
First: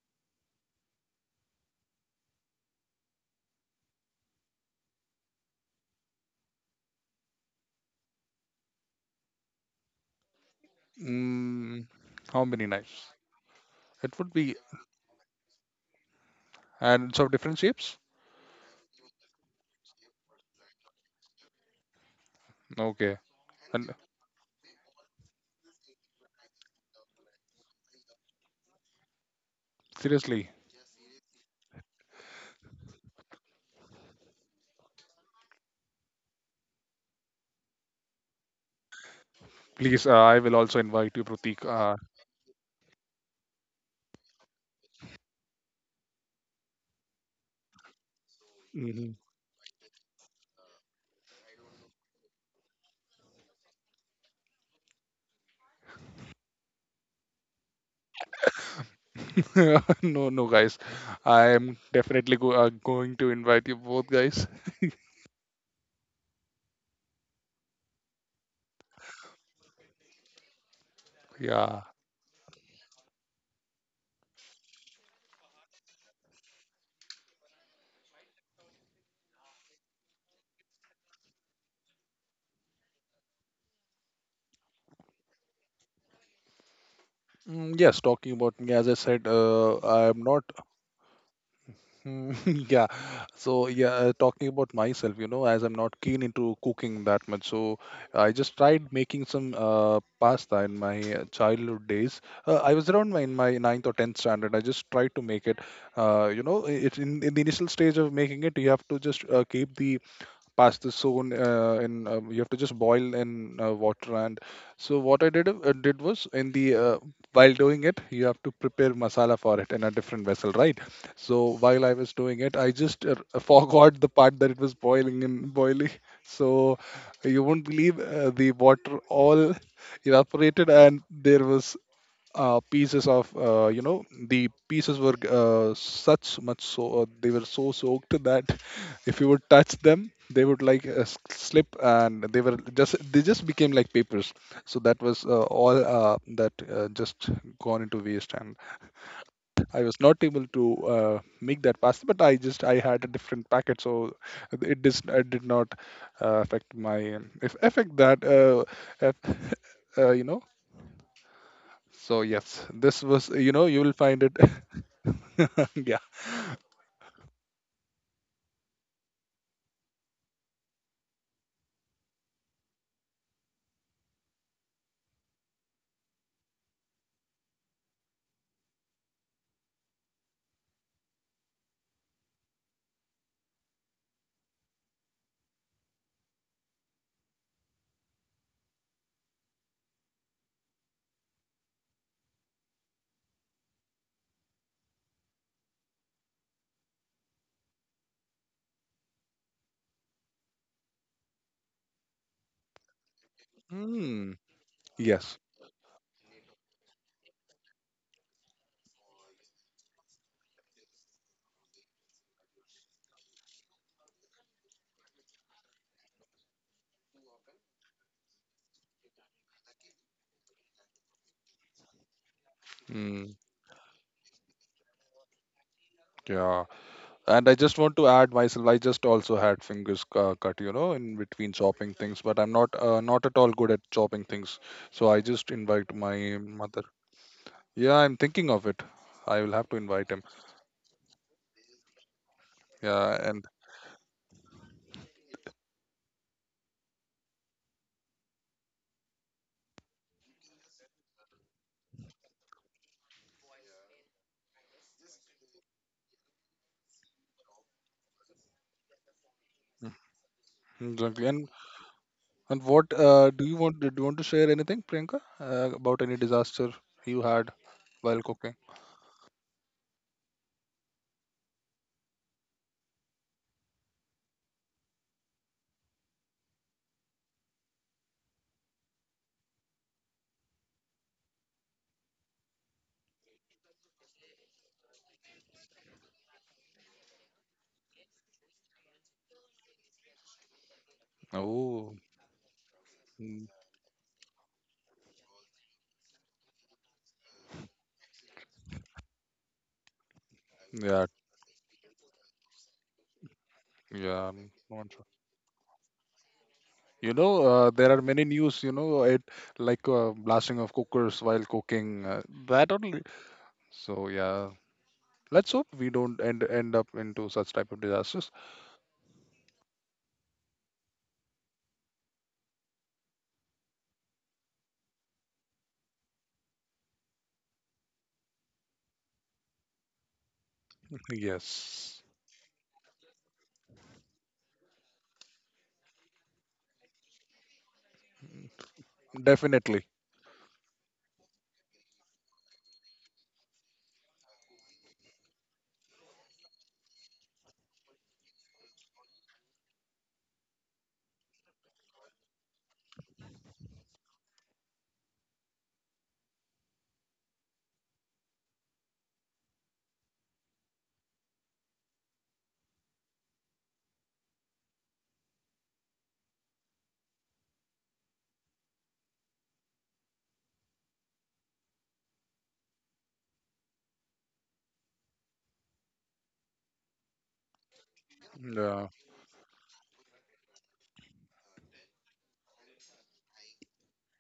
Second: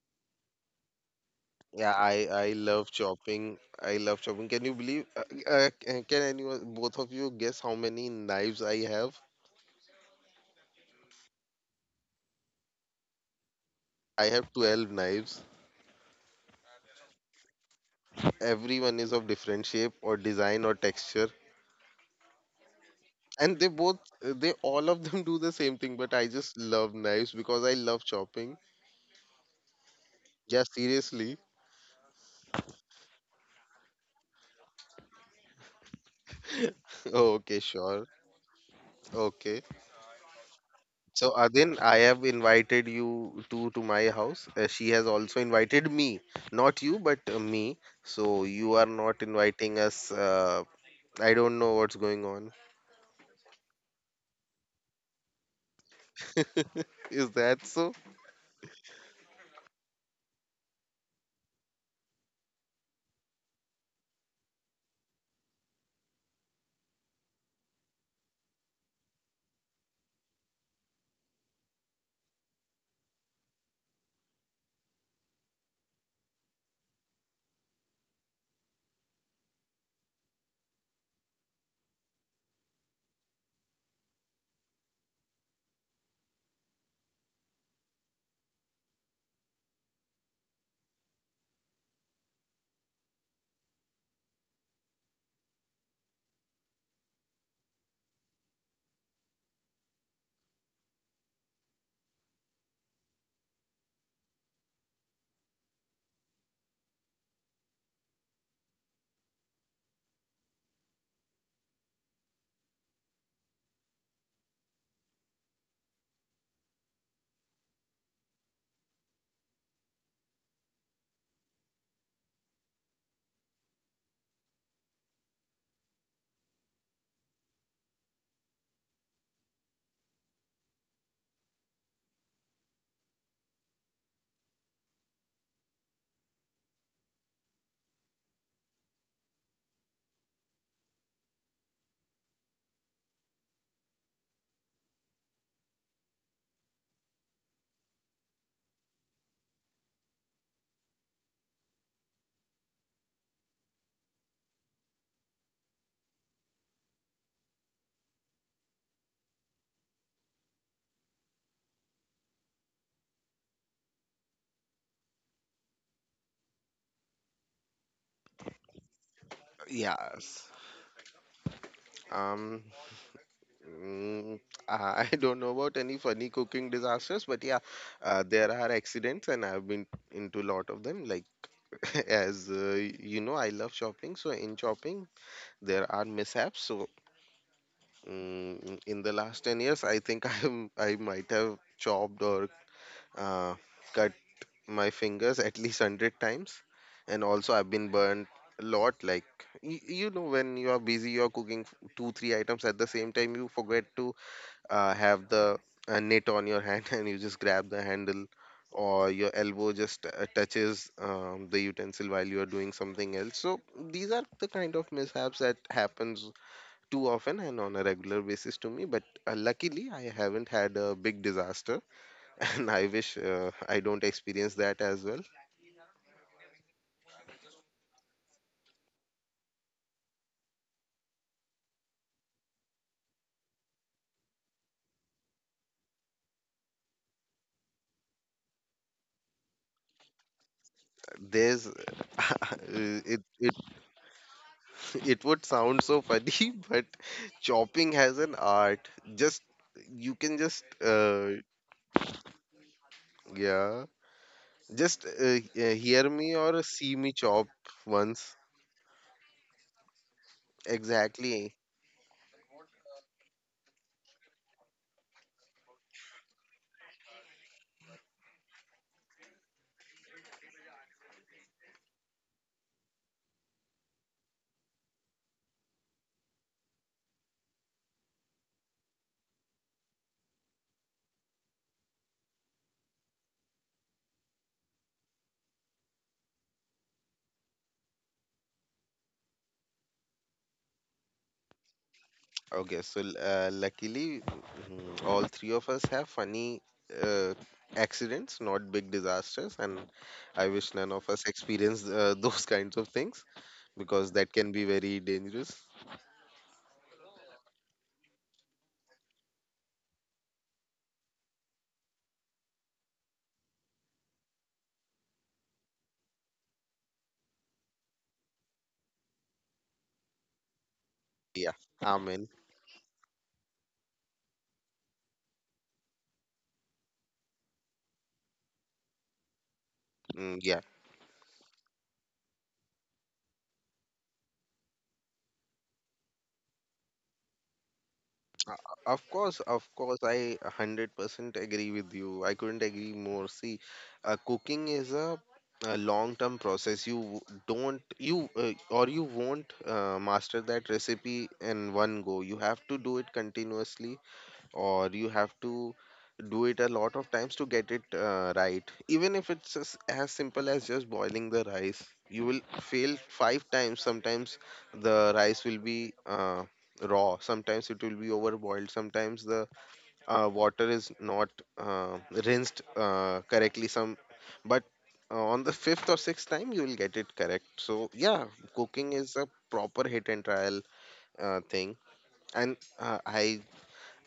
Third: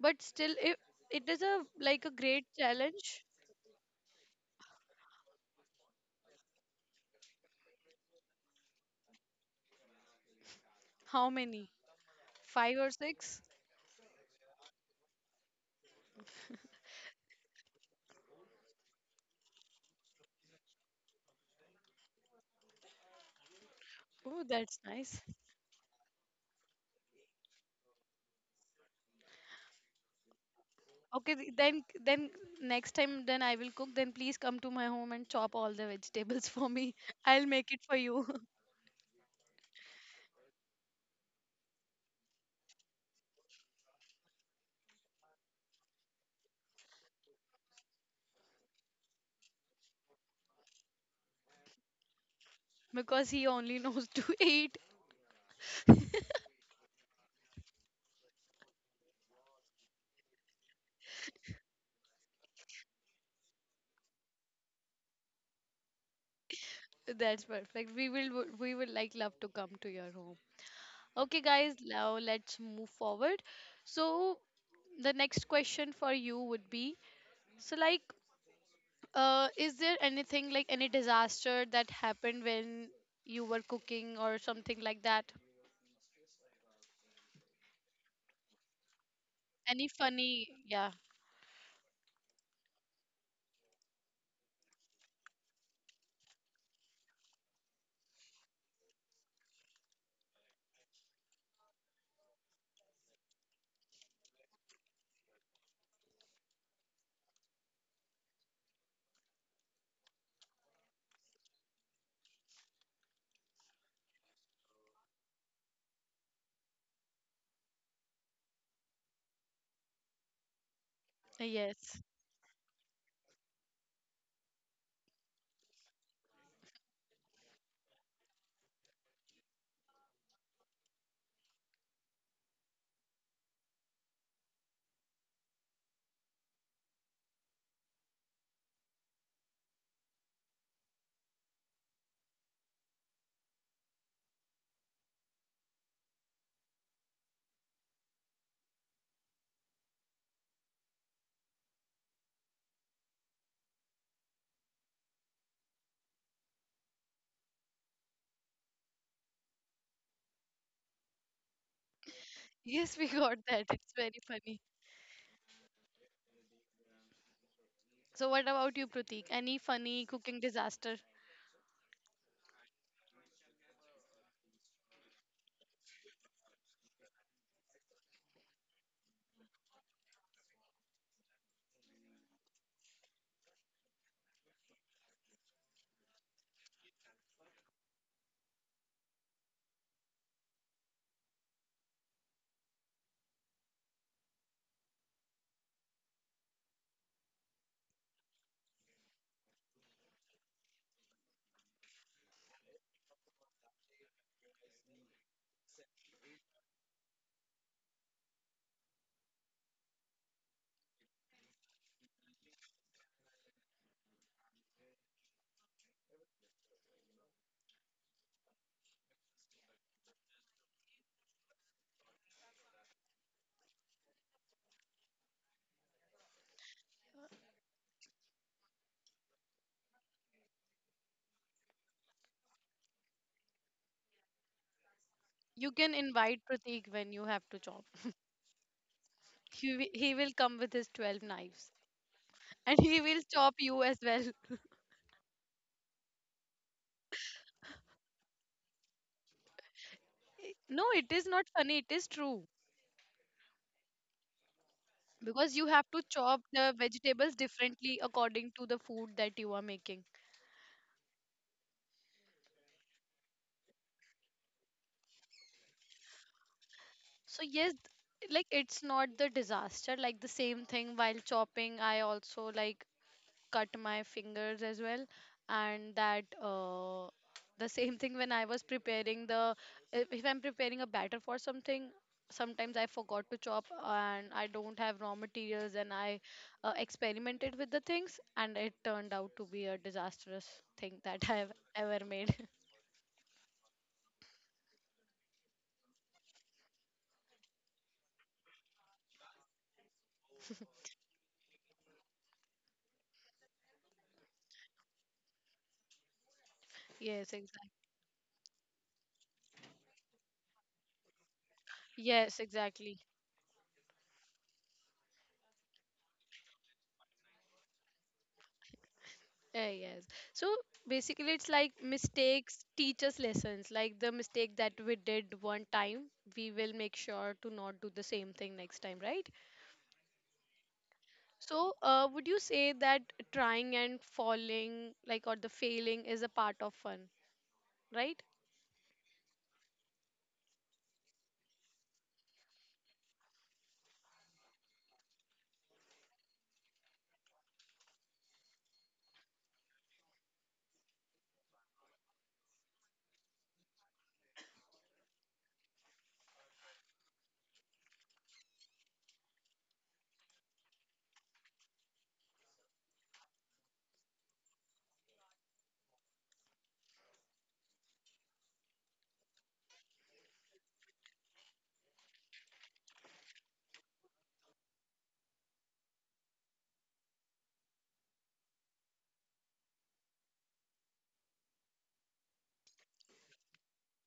Speaker 1: but still it is a
Speaker 3: Yeah,
Speaker 1: like a
Speaker 3: I
Speaker 1: great
Speaker 3: I love
Speaker 1: challenge.
Speaker 3: chopping. I love chopping. Can you believe? Can anyone, both of you, guess how many knives I have?
Speaker 1: How many,
Speaker 2: mm, how many
Speaker 1: five or
Speaker 2: knives?
Speaker 1: six?
Speaker 2: It would
Speaker 3: I
Speaker 2: be
Speaker 3: have 12 knives.
Speaker 2: and so different shapes.
Speaker 3: Everyone is of different shape or design or texture,
Speaker 2: Okay,
Speaker 3: and they
Speaker 2: and
Speaker 3: both
Speaker 1: Oh,
Speaker 3: they
Speaker 1: that's
Speaker 3: all of
Speaker 1: nice.
Speaker 3: them do the same thing, but I just love knives because I love chopping.
Speaker 2: seriously,
Speaker 3: Yeah,
Speaker 1: Okay,
Speaker 3: seriously.
Speaker 1: then next time then I will cook. Then please come to my home and chop all the vegetables for me.
Speaker 3: Oh,
Speaker 1: I'll
Speaker 3: okay,
Speaker 1: make it for
Speaker 3: sure.
Speaker 1: you.
Speaker 3: Okay,
Speaker 2: please, I will also
Speaker 3: so
Speaker 2: invite you,
Speaker 3: Adin,
Speaker 2: Pratik.
Speaker 3: I have invited you to my house. She has also invited me, not you but me. So you are
Speaker 2: Hmm.
Speaker 3: not inviting us, I don't know what's going on.
Speaker 1: Because he only knows to eat.
Speaker 3: Is that so?
Speaker 2: No, no, guys, I am definitely going to invite you both, guys.
Speaker 1: That's perfect. We will like love to come to your home. Okay,
Speaker 2: Yeah.
Speaker 1: guys, now let's move forward. So the next question for you would be so like is there anything like any disaster that happened when you were cooking or something like that?
Speaker 2: Yes, talking about me, as I said,
Speaker 1: Any
Speaker 2: I am not.
Speaker 1: funny? Yeah.
Speaker 2: Mm, yeah. So yeah, talking about myself, you know, as I'm not keen into cooking that much, so I just tried making some pasta in my childhood days. I was around my in my ninth or 10th standard. I just tried to make it. You know, it's in the initial stage of making it, you have to just keep the pasta soon in you have to just boil in water. And so what I did was in the while doing it you have to prepare masala for it in a different vessel, right? So while I was
Speaker 1: Yes.
Speaker 2: doing it, I just forgot the part that it was boiling in boiling so you won't believe, the water all evaporated. And there was pieces of, you know, the pieces were such much so they were so soaked that if you would touch them they would like slip, and they were just they just became like papers. So that was all that just gone into waste. And I was not able to make that pasta. But I just I had a different packet, so it did not affect my if affect that if, you know. So yes, this
Speaker 1: Yes, we
Speaker 2: was,
Speaker 1: got
Speaker 2: you know,
Speaker 1: that.
Speaker 2: you will
Speaker 1: It's
Speaker 2: find
Speaker 1: very
Speaker 2: it.
Speaker 1: funny.
Speaker 2: Yeah.
Speaker 1: So, what about you, Pratik? Any funny cooking
Speaker 3: Yes.
Speaker 1: disaster?
Speaker 3: um Mm, I don't know about any funny cooking disasters, but yeah, there are accidents, and I've been into a lot of them. Like, as you know, I love shopping, so in shopping there are mishaps. So, mm, in the last 10 years, I think I might have chopped or uh, cut my fingers at least 100 times, and also I've been burned a lot. Like, you know, when you are busy, you're cooking two, three items at the same time, you forget to
Speaker 2: Mm. Yes.
Speaker 3: have the net on your hand and you just grab the handle, or your elbow just touches the utensil while you are doing something else. So these are the kind of mishaps that happens too often and on a regular basis to me, but luckily I haven't had a big disaster, and I wish
Speaker 2: Mm.
Speaker 3: I don't experience that as well.
Speaker 2: Yeah. And I just want to add myself. I just also had fingers cut, you know, in between chopping things. But I'm not not at all good at chopping things. So I just
Speaker 1: You
Speaker 2: invite
Speaker 1: can
Speaker 2: my
Speaker 1: invite
Speaker 2: mother.
Speaker 1: Pratik when you have to chop.
Speaker 2: Yeah, I'm thinking of it. I will have to
Speaker 1: He, wi-
Speaker 2: invite him.
Speaker 1: he will come with his 12
Speaker 3: There's
Speaker 1: knives and he
Speaker 2: Yeah.
Speaker 3: it
Speaker 1: will
Speaker 2: And
Speaker 1: chop
Speaker 3: it
Speaker 1: you as well.
Speaker 3: it would sound so funny, but chopping has an art. Just you can just
Speaker 1: No, it is not funny. It is true.
Speaker 3: Yeah. Just
Speaker 1: Because you have to
Speaker 3: hear me
Speaker 1: chop
Speaker 3: or
Speaker 1: the
Speaker 3: see me
Speaker 1: vegetables
Speaker 3: chop
Speaker 1: differently
Speaker 3: once.
Speaker 1: according to the food that you are making.
Speaker 2: mhm, exactly. And
Speaker 3: Exactly.
Speaker 2: and what do you want? Do you want to share anything, Priyanka, about any disaster you had
Speaker 1: So, yes,
Speaker 2: while cooking?
Speaker 1: like it's not the disaster. Like the same thing, while chopping I also like cut my fingers as well. And that the same thing when I was preparing the, if I'm preparing a batter for something, sometimes I forgot to chop and I don't have raw materials, and I experimented with the things and it turned out to be a disastrous thing that I have
Speaker 2: Oh,
Speaker 1: ever made.
Speaker 3: Okay, so
Speaker 2: mm,
Speaker 3: luckily, mm, all three of us have funny uh, accidents, not big disasters, and I wish none
Speaker 2: yeah,
Speaker 3: of us experience those kinds of things, because
Speaker 2: yeah,
Speaker 3: that
Speaker 2: I'm
Speaker 3: can be
Speaker 2: not sure.
Speaker 3: very dangerous.
Speaker 2: You know,
Speaker 1: Yes, exactly.
Speaker 2: there are many news, you know, it like blasting of cookers while cooking,
Speaker 1: Yes,
Speaker 2: that only.
Speaker 1: exactly.
Speaker 2: So yeah, let's hope we don't end up into such type of disasters.
Speaker 1: Yes. So basically, it's
Speaker 3: Yeah,
Speaker 1: like
Speaker 3: amen.
Speaker 1: mistakes teach us lessons. Like the mistake that we did one time, we will make sure to not do the same thing next time, right?
Speaker 3: Mm, yeah.
Speaker 1: So,
Speaker 2: Yes,
Speaker 1: would you say that trying and falling, like, or the failing is a part of fun, right?
Speaker 3: Of
Speaker 2: definitely.
Speaker 3: course, I 100% agree with you. I couldn't agree more. See, cooking is a long-term process. You w- don't, you or you won't master that recipe in one go. You have to do it continuously, or you have to do it a lot of times to get it right. Even if it's as simple as just boiling the rice, you will fail 5 times. Sometimes the rice will be raw, sometimes it will be overboiled, sometimes the water is not uh, rinsed correctly, some, but on the fifth or sixth time you will get it correct. So yeah,
Speaker 2: Yeah,
Speaker 3: cooking is a proper hit and trial thing, and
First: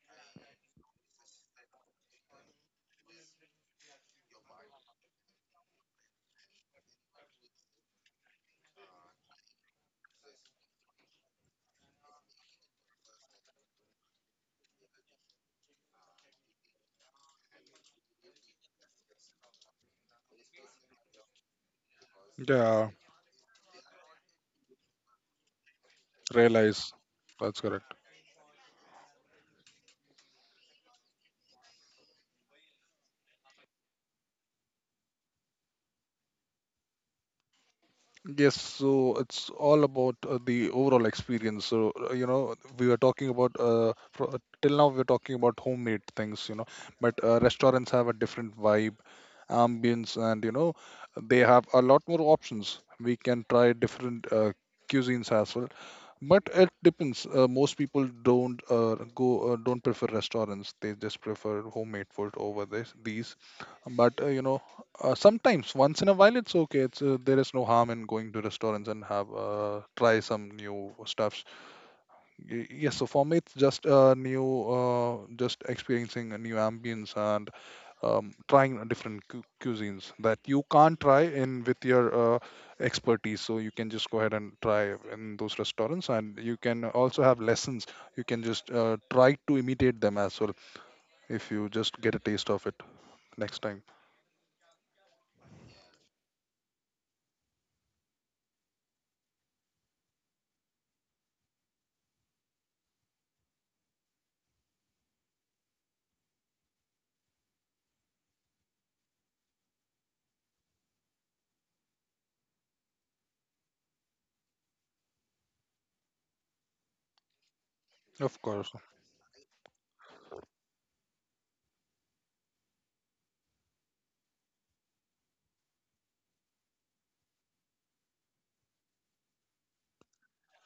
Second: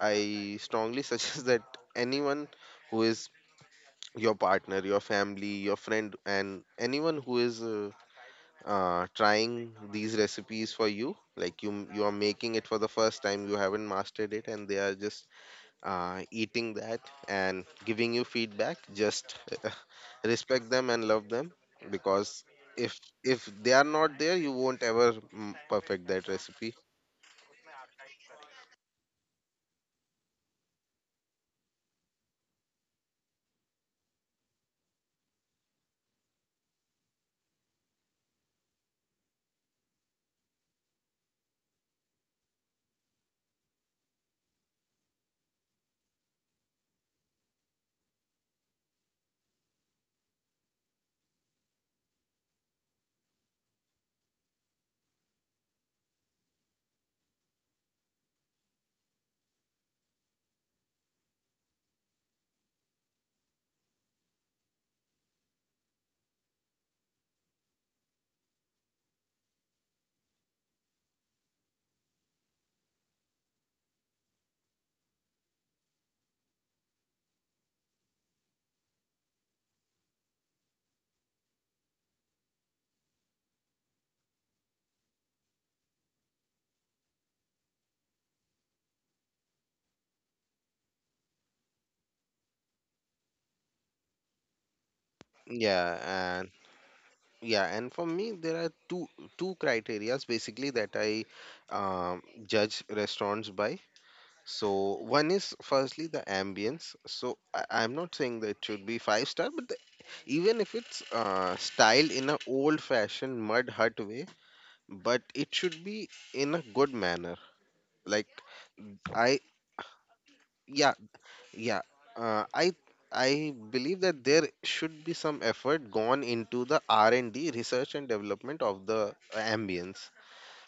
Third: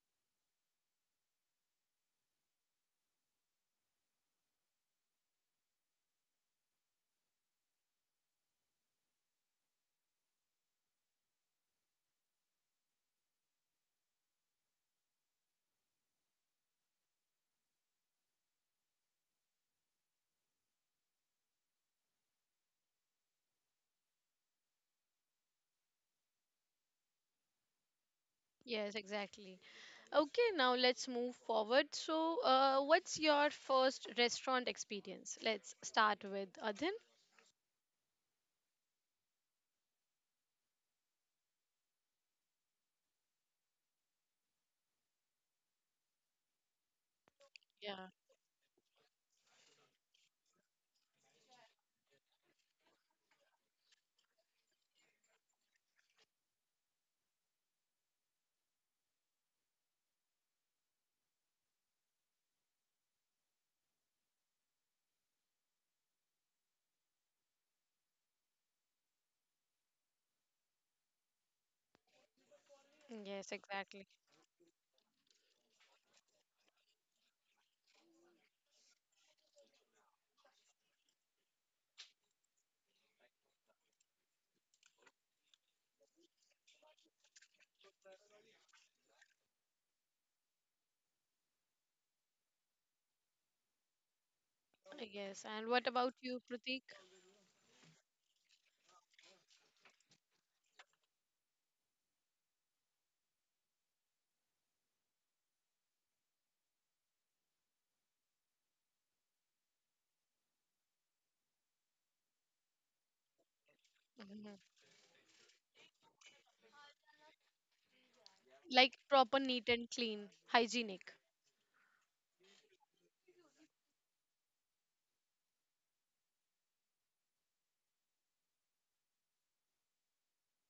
Speaker 3: I strongly suggest that anyone who is your partner, your family, your friend, and anyone who is trying these recipes for you, like you are making it for the first time, you haven't mastered it, and they are just eating that and giving you feedback. Just respect them and love them, because
Speaker 2: yeah,
Speaker 3: if they are not there, you won't ever mm, perfect that recipe.
Speaker 2: realize that's correct.
Speaker 1: Yes, exactly. Okay, now let's move forward. So, what's your first restaurant experience? Let's start with Adhin.
Speaker 2: Yes, so it's all about the overall experience. So, you know, we were talking about till now we are talking about homemade things, you know. But restaurants have
Speaker 1: Yeah.
Speaker 2: a different vibe, ambience, and you know, they have a lot more options. We can try different cuisines as well. But it depends, most people don't go don't prefer restaurants. They just prefer homemade food over this these. But you know, sometimes once in a while it's okay. It's there is no harm in going to restaurants and have try some new stuffs. Yes, so for me
Speaker 1: Yes,
Speaker 2: it's just
Speaker 1: exactly.
Speaker 2: new, just experiencing a new ambience, and trying different cuisines that you can't try in with your uh, expertise. So you can just go ahead and try in those restaurants, and you can also have lessons. You can just try to imitate them as well if you just get a taste of it next time.
Speaker 1: Yes. And what about you,
Speaker 3: Yeah,
Speaker 1: Pratik?
Speaker 3: yeah, and for me, there are two criterias basically that I judge restaurants by. So one is firstly the ambience. So I'm not saying that it should be five star, but even if it's styled in a old fashioned mud hut way,
Speaker 1: Mm-hmm.
Speaker 3: but it should be in a good manner. Like
Speaker 2: Of course.
Speaker 1: Like proper,
Speaker 3: I
Speaker 1: neat and clean,
Speaker 3: yeah
Speaker 1: hygienic.
Speaker 3: yeah uh, I I believe that there should be some effort gone into the R and D, research and development, of the ambience.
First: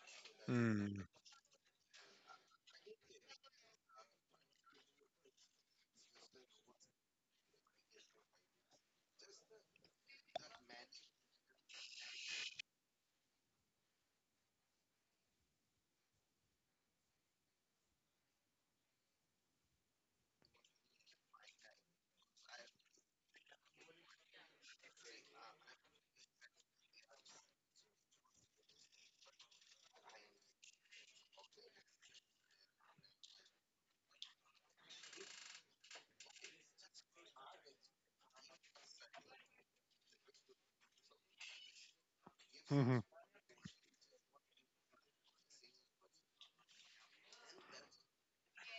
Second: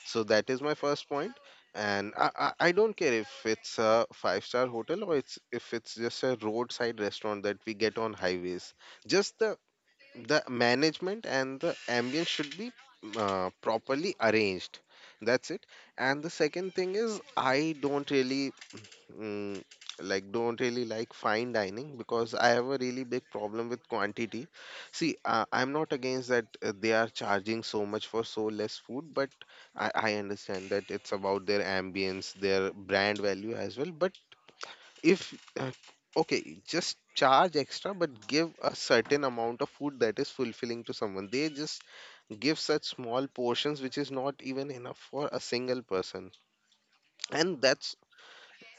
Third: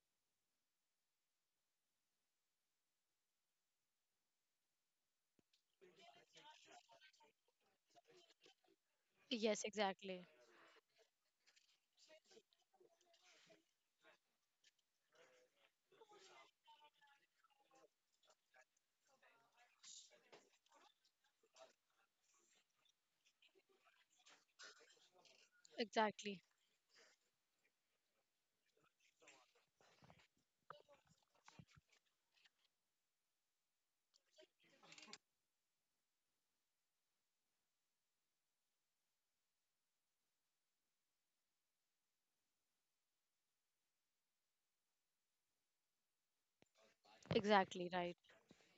Speaker 3: So that is my first
Speaker 2: Mm.
Speaker 3: point. And I don't care if it's a five-star hotel or it's if it's just a roadside restaurant that we get on highways. Just
Speaker 1: Yes, exactly.
Speaker 3: the management and the ambience should be properly arranged. That's it. And the second thing is I don't really mm, like, don't really like fine dining, because I have a really big problem with quantity. See, I'm not against
Speaker 1: Exactly.
Speaker 3: that they are charging so much for so less food, but I understand that it's about their ambience, their brand value as well. But if uh, okay, just charge extra, but give a certain amount of food that is fulfilling to someone. They just give such
Speaker 2: Mhm.
Speaker 3: small portions, which is not even enough for a single person, and
Speaker 1: Exactly right.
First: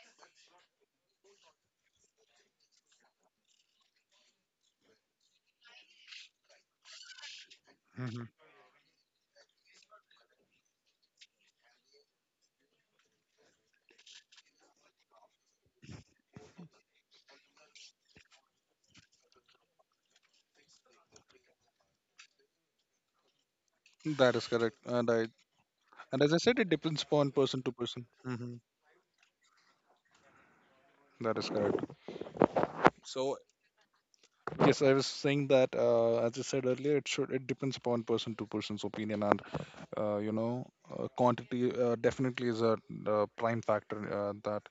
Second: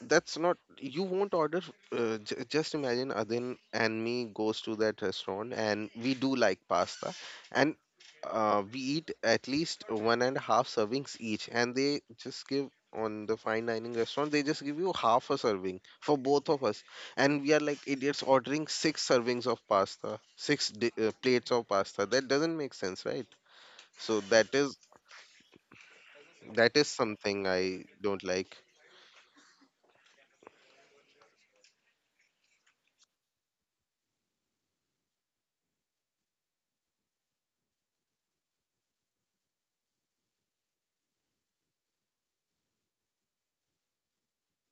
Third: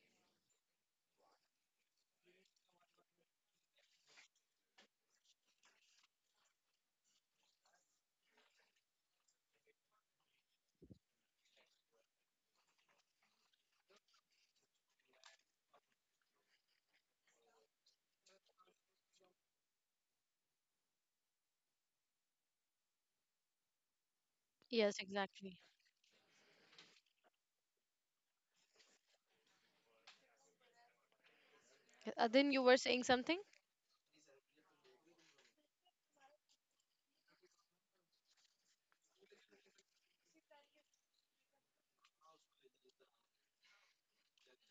Speaker 3: that's not you won't order just imagine Adin and me goes to that restaurant and we do like pasta, and
Speaker 2: Mhm.
Speaker 3: we eat at least one and a half servings each, and they just give, on the fine dining restaurant, they just give you half a serving for both of us, and we are like idiots ordering six servings of pasta, plates of pasta. That doesn't make sense, right? So
Speaker 2: That is correct,
Speaker 1: Yes,
Speaker 2: and I
Speaker 1: exactly.
Speaker 2: and as I said, it
Speaker 3: that is
Speaker 2: depends upon
Speaker 3: something
Speaker 2: person to
Speaker 3: I
Speaker 2: person.
Speaker 3: don't like.
Speaker 2: Mhm. That is correct.
Speaker 1: Uh, then you were saying something.
Speaker 2: Yes, I was saying that as I said earlier, it should it depends upon person to person's opinion. And you know, quantity definitely is a, prime factor that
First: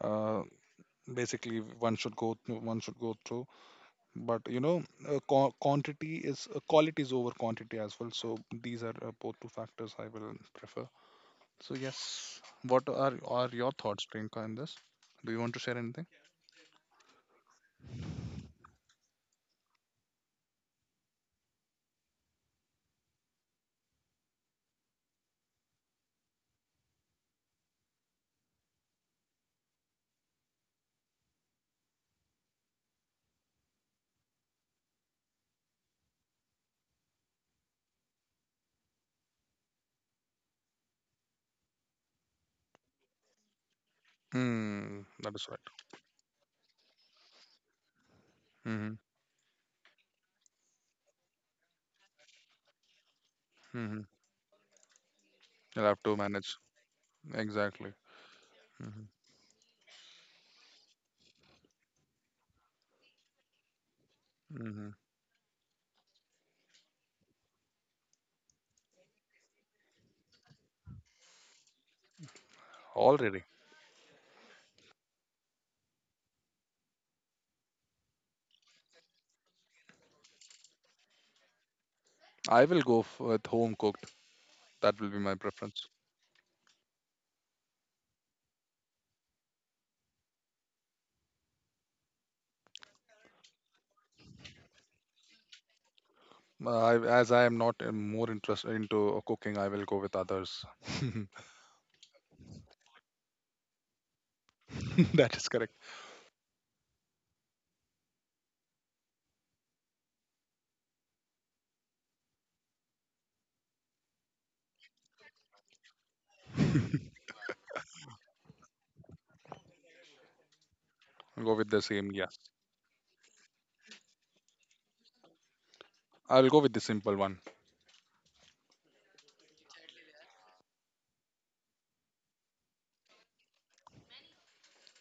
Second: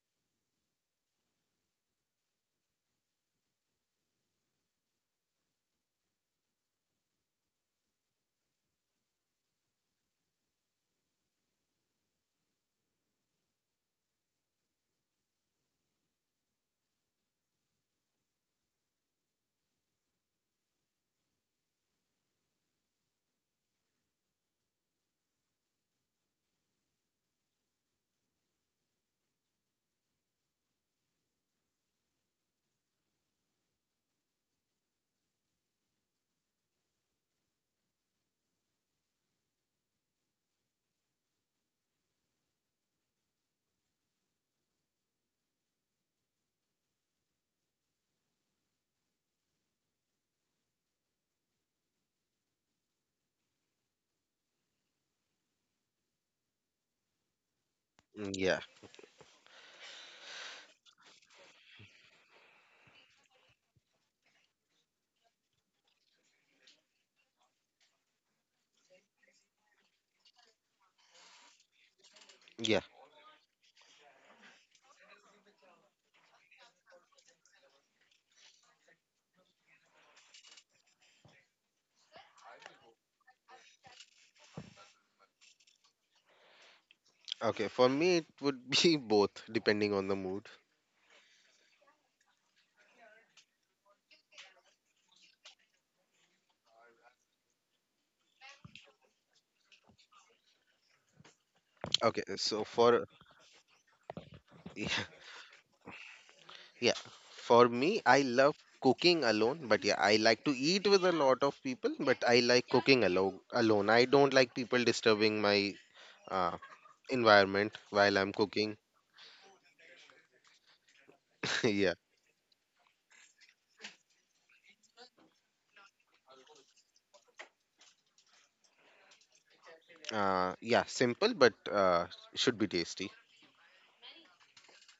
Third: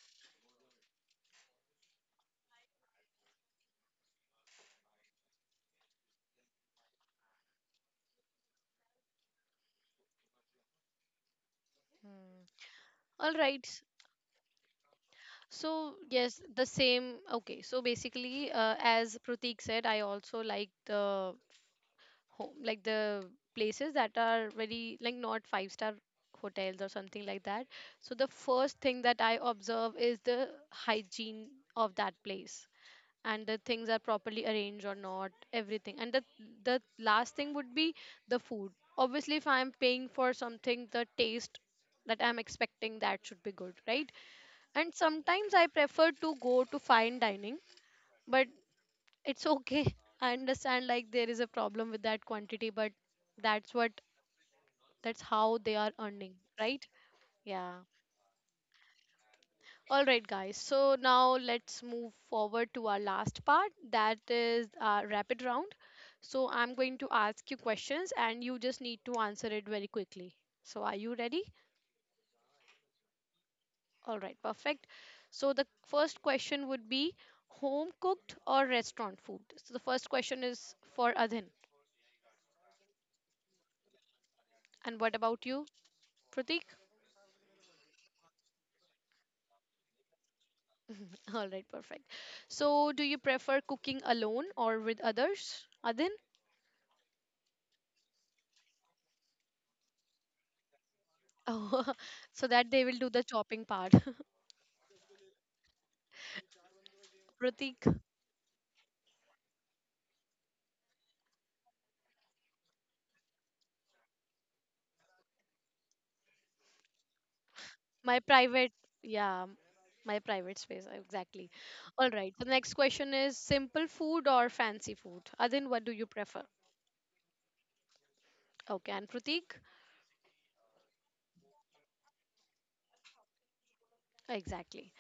Speaker 2: uh, basically one should go through, but you know quantity is quality is over quantity as well. So these are both two factors I will prefer. So yes,
Speaker 1: Hmm.
Speaker 2: what are
Speaker 1: All
Speaker 2: are
Speaker 1: right,
Speaker 2: your thoughts, Priyanka, in this? Do you want to share
Speaker 1: so
Speaker 2: anything?
Speaker 1: yes, the same. Okay, so basically, as Pratik said, I also like the home, like the places that are very like not five-star hotels or something like that. So the first thing that I observe is the hygiene of that place, and the things are properly arranged or not, everything. And the last thing would be the food. Obviously, if I'm paying for something, the taste that I'm expecting, that should be good, right? And
Speaker 2: Hmm, that is
Speaker 1: sometimes
Speaker 2: right.
Speaker 1: I prefer to go to fine dining, but
Speaker 2: Mm-hmm.
Speaker 1: it's okay. I understand, like there is a problem with that quantity, but that's what,
Speaker 2: Mm-hmm.
Speaker 1: that's how they
Speaker 2: You'll
Speaker 1: are
Speaker 2: have to
Speaker 1: earning,
Speaker 2: manage.
Speaker 1: right? Yeah.
Speaker 2: Exactly.
Speaker 3: Mm, yeah.
Speaker 2: Mm-hmm.
Speaker 1: All right, guys. So now let's move forward to our last part, that is
Speaker 2: Mm-hmm.
Speaker 1: rapid round. So I'm going to ask you questions and you just need to answer it very quickly. So are you ready?
Speaker 3: Yeah.
Speaker 2: Already.
Speaker 1: All right, perfect. So the first question would be home cooked or restaurant food? So the first question is for Adhin.
Speaker 2: I will go with home cooked. That
Speaker 1: And
Speaker 2: will
Speaker 1: what
Speaker 2: be my
Speaker 1: about you,
Speaker 2: preference.
Speaker 1: Pratik?
Speaker 3: Okay, for me it would be both depending on the mood.
Speaker 1: All right, perfect. So do you prefer cooking alone or with others, Adhin?
Speaker 2: I, as I am not more interested into cooking, I will go with others.
Speaker 1: Oh,
Speaker 3: Okay,
Speaker 1: so
Speaker 3: so
Speaker 1: that they will
Speaker 3: for
Speaker 1: do the chopping part.
Speaker 3: yeah,
Speaker 2: That is correct.
Speaker 3: yeah, for
Speaker 1: Pratik,
Speaker 3: me I love cooking alone, but yeah, I like to eat with a lot of people, but I like cooking alone. Alone, I don't like people disturbing my uh,
Speaker 2: I'll
Speaker 3: environment while
Speaker 1: my
Speaker 3: I'm
Speaker 1: private,
Speaker 3: cooking.
Speaker 1: yeah, my private space, exactly.
Speaker 2: go with the
Speaker 3: Yeah,
Speaker 1: All
Speaker 2: same,
Speaker 1: right.
Speaker 2: yes.
Speaker 1: The next question is simple food or fancy food? Adin, what do you prefer?
Speaker 2: I'll go with the simple one.
Speaker 1: Okay, and Pratik?
Speaker 3: yeah, simple but should be tasty.
Speaker 1: Exactly.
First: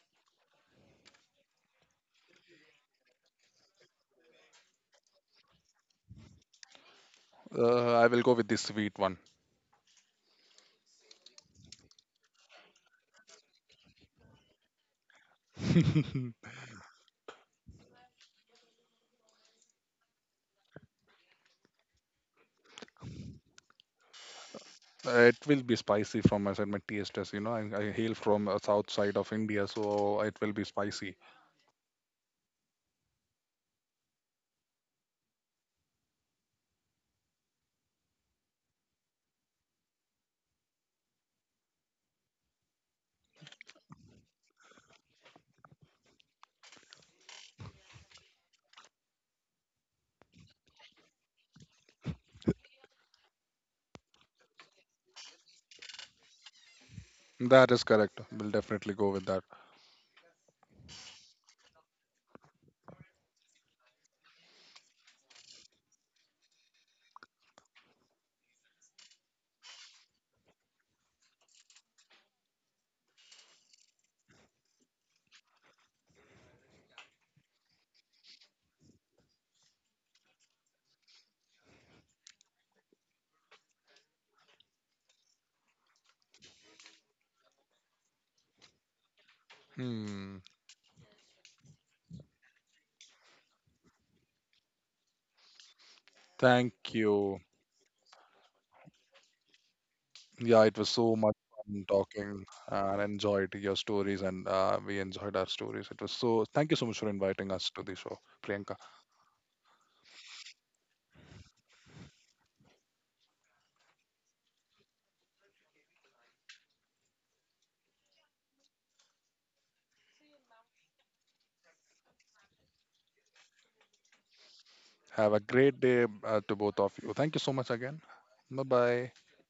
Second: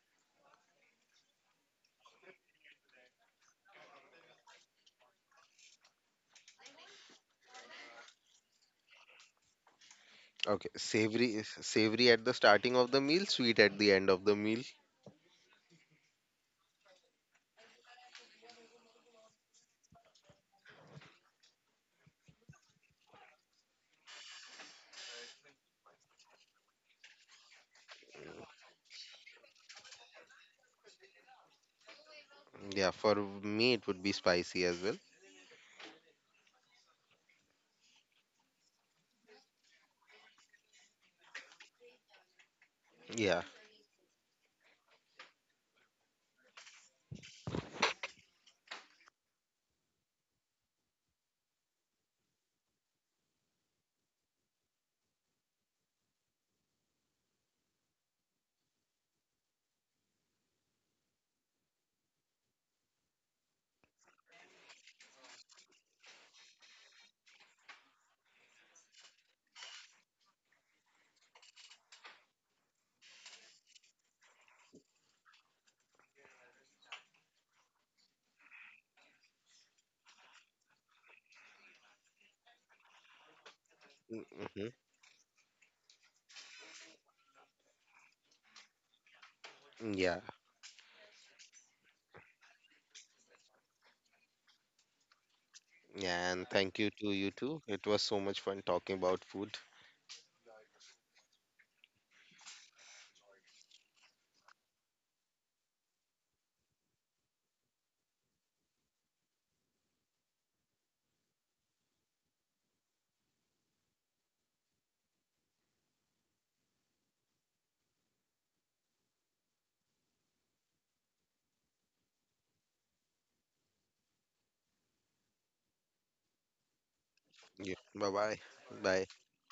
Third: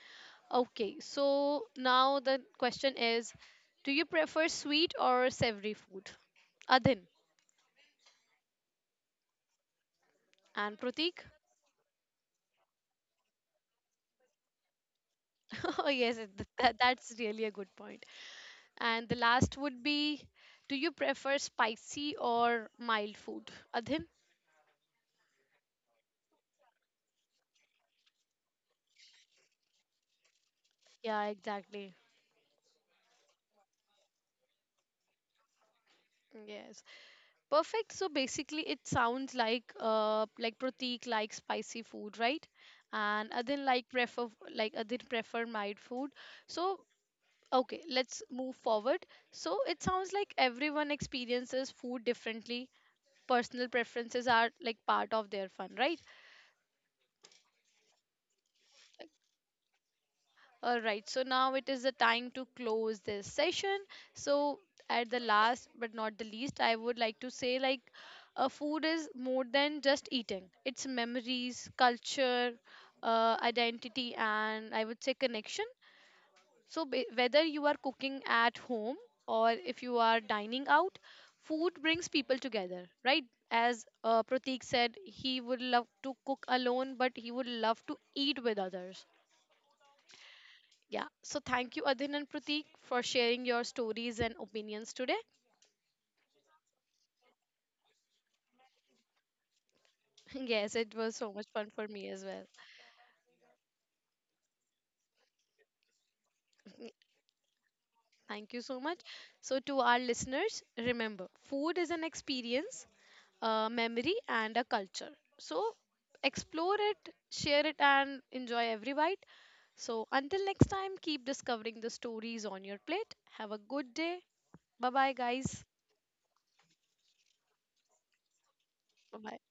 Speaker 1: Okay, so now the question is do you prefer sweet or savory food? Adin
Speaker 2: I will go with the sweet one.
Speaker 3: Okay,
Speaker 1: and Pratik?
Speaker 3: savory, savory at the starting of the meal, sweet at the end of the meal.
Speaker 1: Oh, yes, that, that's really a good point. And the last would be do you prefer spicy or mild food? Adhin?
Speaker 2: It will be spicy from my side. My taste is, you know, I hail from south side of India, so it will be spicy.
Speaker 1: Yeah, exactly.
Speaker 3: Yeah, for me it would be spicy as well.
Speaker 1: Yes. Perfect. So basically, it sounds like Pratik likes spicy food, right? And
Speaker 3: Yeah.
Speaker 1: Adin like prefer, like Adin prefer mild food. So okay, let's move forward. So it sounds like everyone experiences food differently. Personal preferences are like part of their fun, right?
Speaker 2: That is correct. We'll definitely go with that.
Speaker 1: All right, so now it is the time to close this session. So, at the last but not the least, I would like to say like food is more than just eating, it's memories, culture, identity, and I would say connection. So, whether you are cooking at home or if you are dining out, food brings people together, right? As Pratik
Speaker 3: Mm-hmm.
Speaker 1: said, he would love to cook alone, but he would love to eat with others.
Speaker 3: Yeah,
Speaker 2: Hmm.
Speaker 1: Yeah, so thank you, Adhin and Pratik, for sharing your stories and opinions today.
Speaker 3: yeah, and
Speaker 2: Thank
Speaker 3: thank you to you
Speaker 2: you.
Speaker 3: too. It was so much fun talking about food.
Speaker 2: Yeah,
Speaker 1: Yes,
Speaker 2: it was
Speaker 1: it
Speaker 2: so
Speaker 1: was so
Speaker 2: much
Speaker 1: much fun
Speaker 2: fun
Speaker 1: for me as
Speaker 2: talking,
Speaker 1: well.
Speaker 2: and enjoyed your stories, and we enjoyed our stories. It was so. Thank you so much for inviting us to the show,
Speaker 1: Thank you
Speaker 2: Priyanka.
Speaker 1: so much. So, to our listeners, remember food is an experience, a memory, and a culture. So, explore it, share it, and enjoy every bite. So, until next time, keep discovering the stories on your plate. Have a good day. Bye bye,
Speaker 2: Have a
Speaker 1: guys.
Speaker 2: great day to both of you. Thank you so much
Speaker 3: Yeah,
Speaker 2: again.
Speaker 3: bye bye.
Speaker 2: Bye
Speaker 3: Bye.
Speaker 2: bye.
Speaker 1: Bye bye.